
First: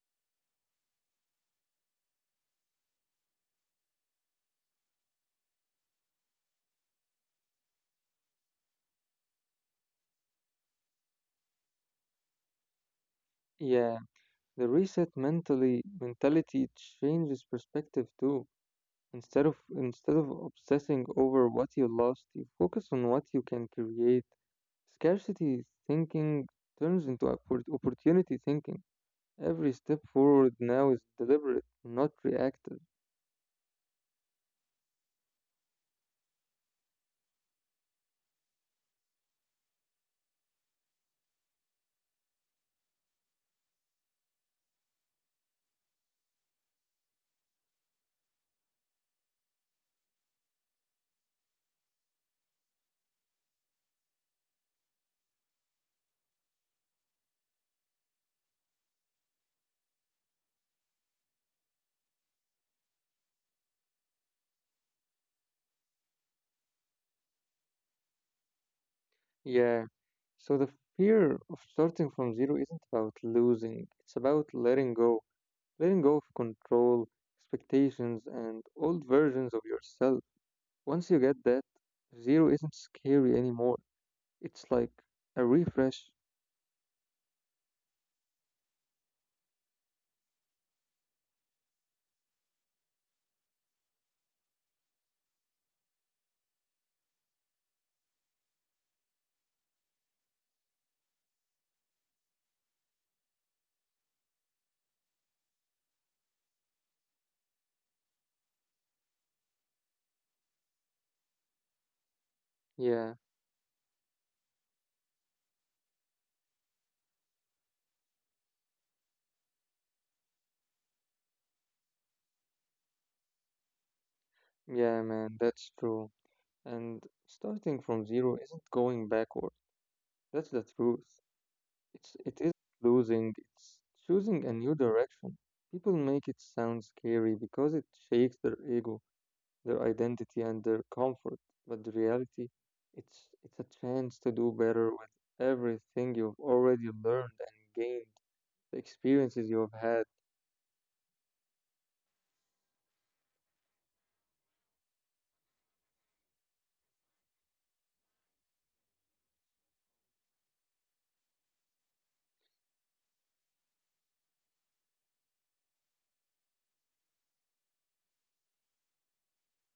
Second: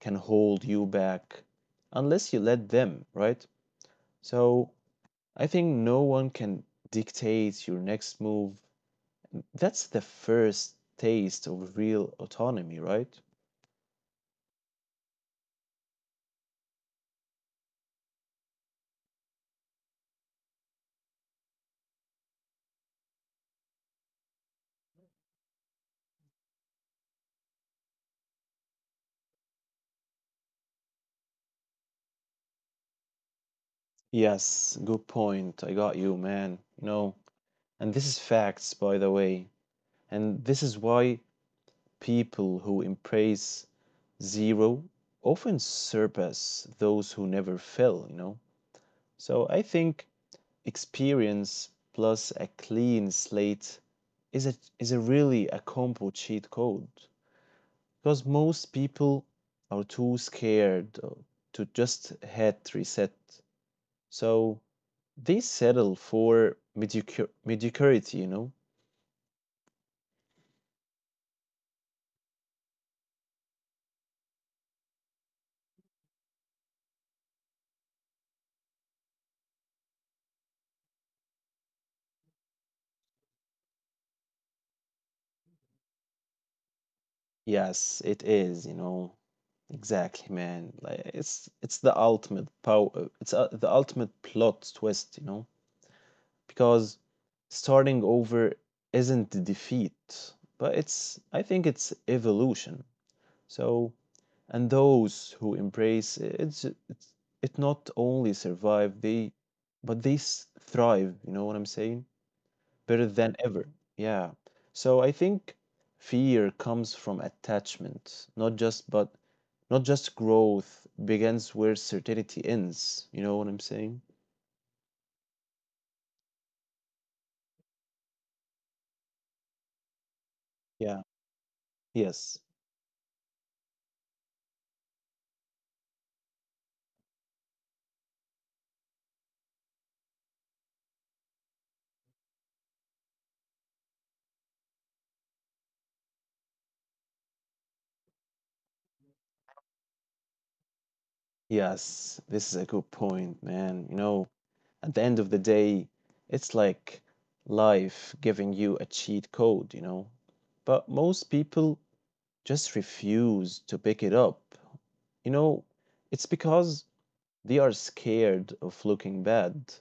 hold you back unless you let them, right? So I think no one can dictate your next move. That's the first taste of real autonomy, right?
Yeah, the reset mentally mentality changes perspective too. Instead of obsessing over what you lost, you focus on what you can create. Scarcity thinking turns into opportunity thinking. Every step forward now is deliberate, not reactive.
Yes, good point. I got you, man. And this is facts, by the way. And this is why people who embrace zero often surpass those who never fail, So I think experience plus a clean slate is a really a combo cheat code. Because most people are too scared to just hit reset. So they settle for mediocrity,
Yeah. So the fear of starting from zero isn't about losing. It's about letting go. Letting go of control, expectations, and old versions of yourself. Once you get that, zero isn't scary anymore. It's like a refresh.
Yes, it is, Exactly, man. Like it's the ultimate power. It's the ultimate plot twist, Because starting over isn't defeat, but it's I think it's evolution. So, and those who embrace it, it not only survive they, but they thrive. You know what I'm saying? Better
Yeah,
than ever. Yeah. So I think fear comes from attachment, not just growth begins where certainty ends. You know what I'm saying?
yeah, man, that's true. And starting from zero isn't going backward. That's the
Yeah.
truth. It
Yes.
is losing. It's choosing a new direction. People make it sound scary because it shakes their ego, their identity, and their comfort. But the reality, it's a chance to do better with everything you've already learned and gained, the experiences you have had.
Yes, this is a good point, man. At the end of the day, it's like life giving you a cheat code, But most people just refuse to pick it up. You know, it's because they are scared of looking bad.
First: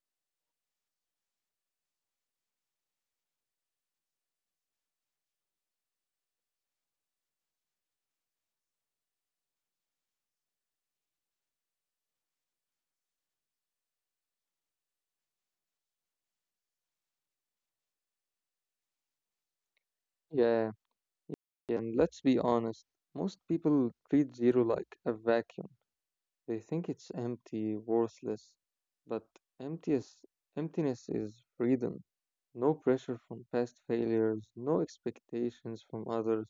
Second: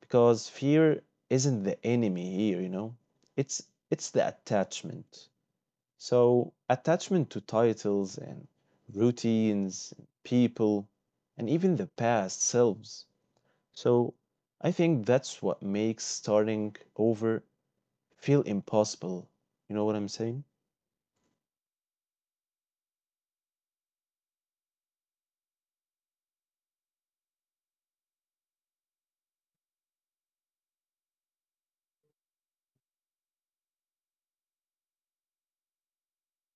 Because fear isn't the enemy here, It's it's the attachment. So, attachment to titles, and routines, people, and even the past selves. So, I think that's what makes starting over feel impossible. You know what I'm saying?
Yeah, and let's be honest, most people treat zero like a vacuum. They think it's empty, worthless, but emptiness, emptiness is freedom. No pressure from past failures, no expectations from others,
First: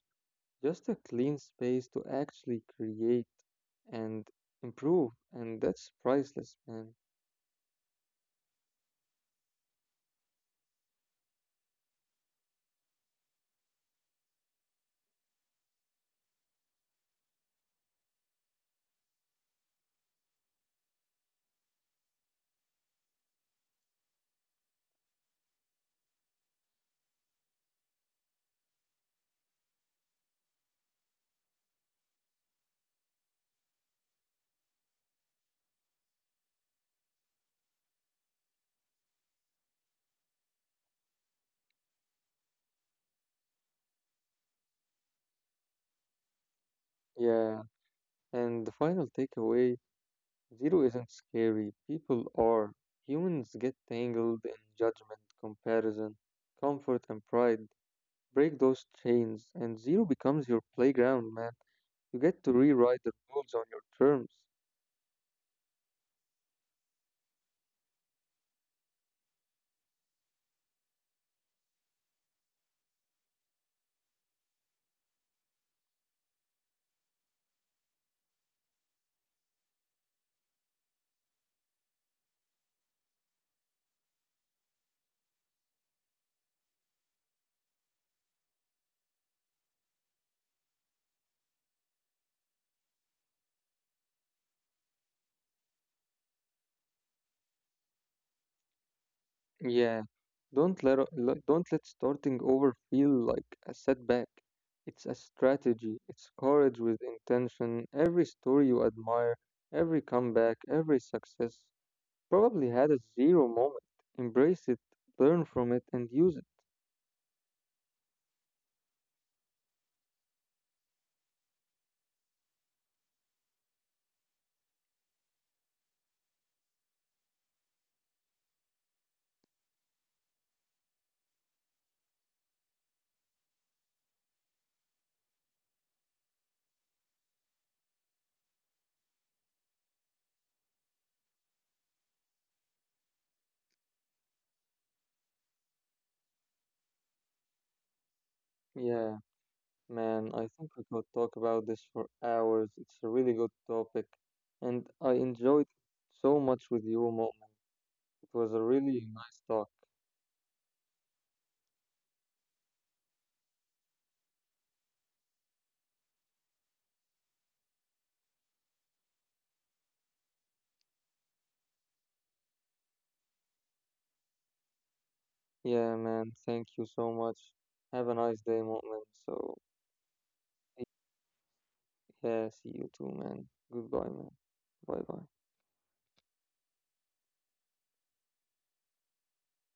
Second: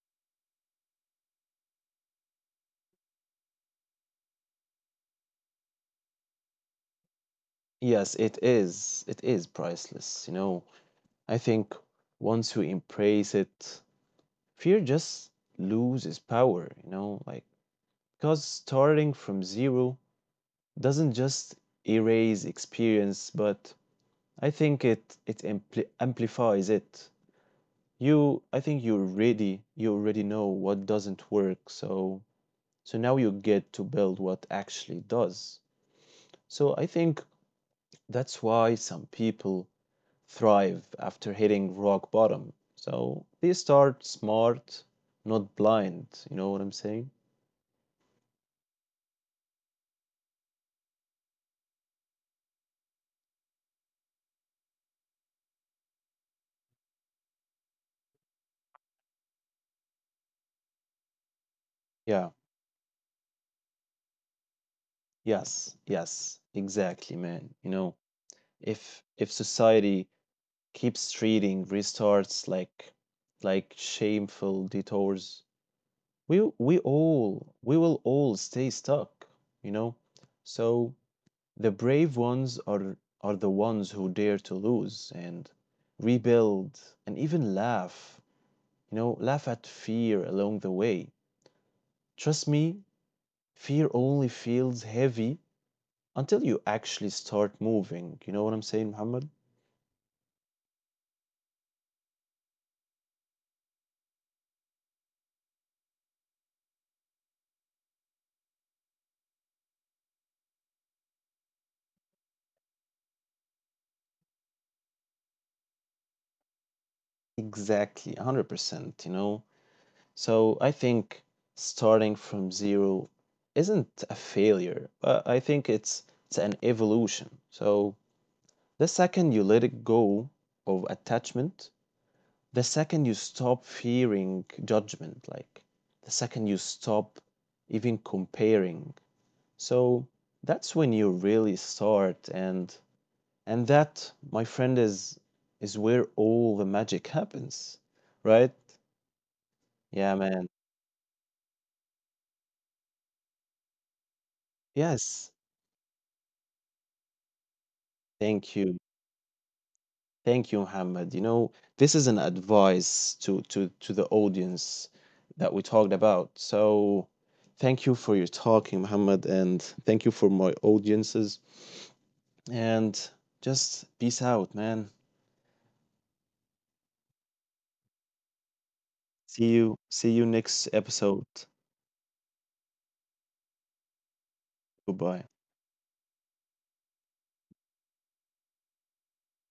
just a clean space to actually create and improve, and that's priceless, man.
Yes, it is. It is priceless. I think once you embrace it, fear just loses power, you know, like because starting from zero doesn't just erase experience, but I think amplifies it. You, I think you already know what doesn't work, so now you get to build what actually does. So I think that's why some people thrive after hitting rock bottom. So they start smart, not blind. You know what I'm saying?
Yeah, and the final takeaway, zero isn't scary. People are. Humans get tangled in judgment, comparison, comfort, and pride. Break those chains, and zero becomes your playground, man. You get
Yeah.
to rewrite the rules on your terms.
Yes. Yes. Exactly, man. If society keeps reading, restarts like shameful detours. We will all stay stuck, you know? So the brave ones are the ones who dare to lose, and rebuild, and even laugh, you know, laugh at fear along the way. Trust me, fear only feels heavy until you actually start moving. You know what I'm saying, Muhammad?
Yeah. Don't let starting over feel like a setback. It's a strategy. It's courage with intention. Every story you admire, every comeback, every success probably had a zero moment. Embrace it, learn from it, and use it.
Exactly, 100%, So I think starting from zero isn't a failure, but I think it's an evolution. So the second you let it go of attachment, the second you stop fearing judgment, like the second you stop even comparing. So that's when you really start, and that, my friend, is where all the magic happens, right?
Yeah,
Yeah,
man, I
man.
think we could talk about this for hours. It's a really good topic, and I
Yes.
enjoyed so much with you, Moment. It was a
Thank you.
really nice talk.
Thank you, Muhammad. This is an advice to the audience that we talked about. So, thank you for your talking, Muhammad, and thank you for my audiences. And just peace out, man.
Yeah, man, thank you so much. Have a nice day, Moment. So,
See you. See you next episode.
yeah, see you too, man. Goodbye, man. Bye bye.
Goodbye.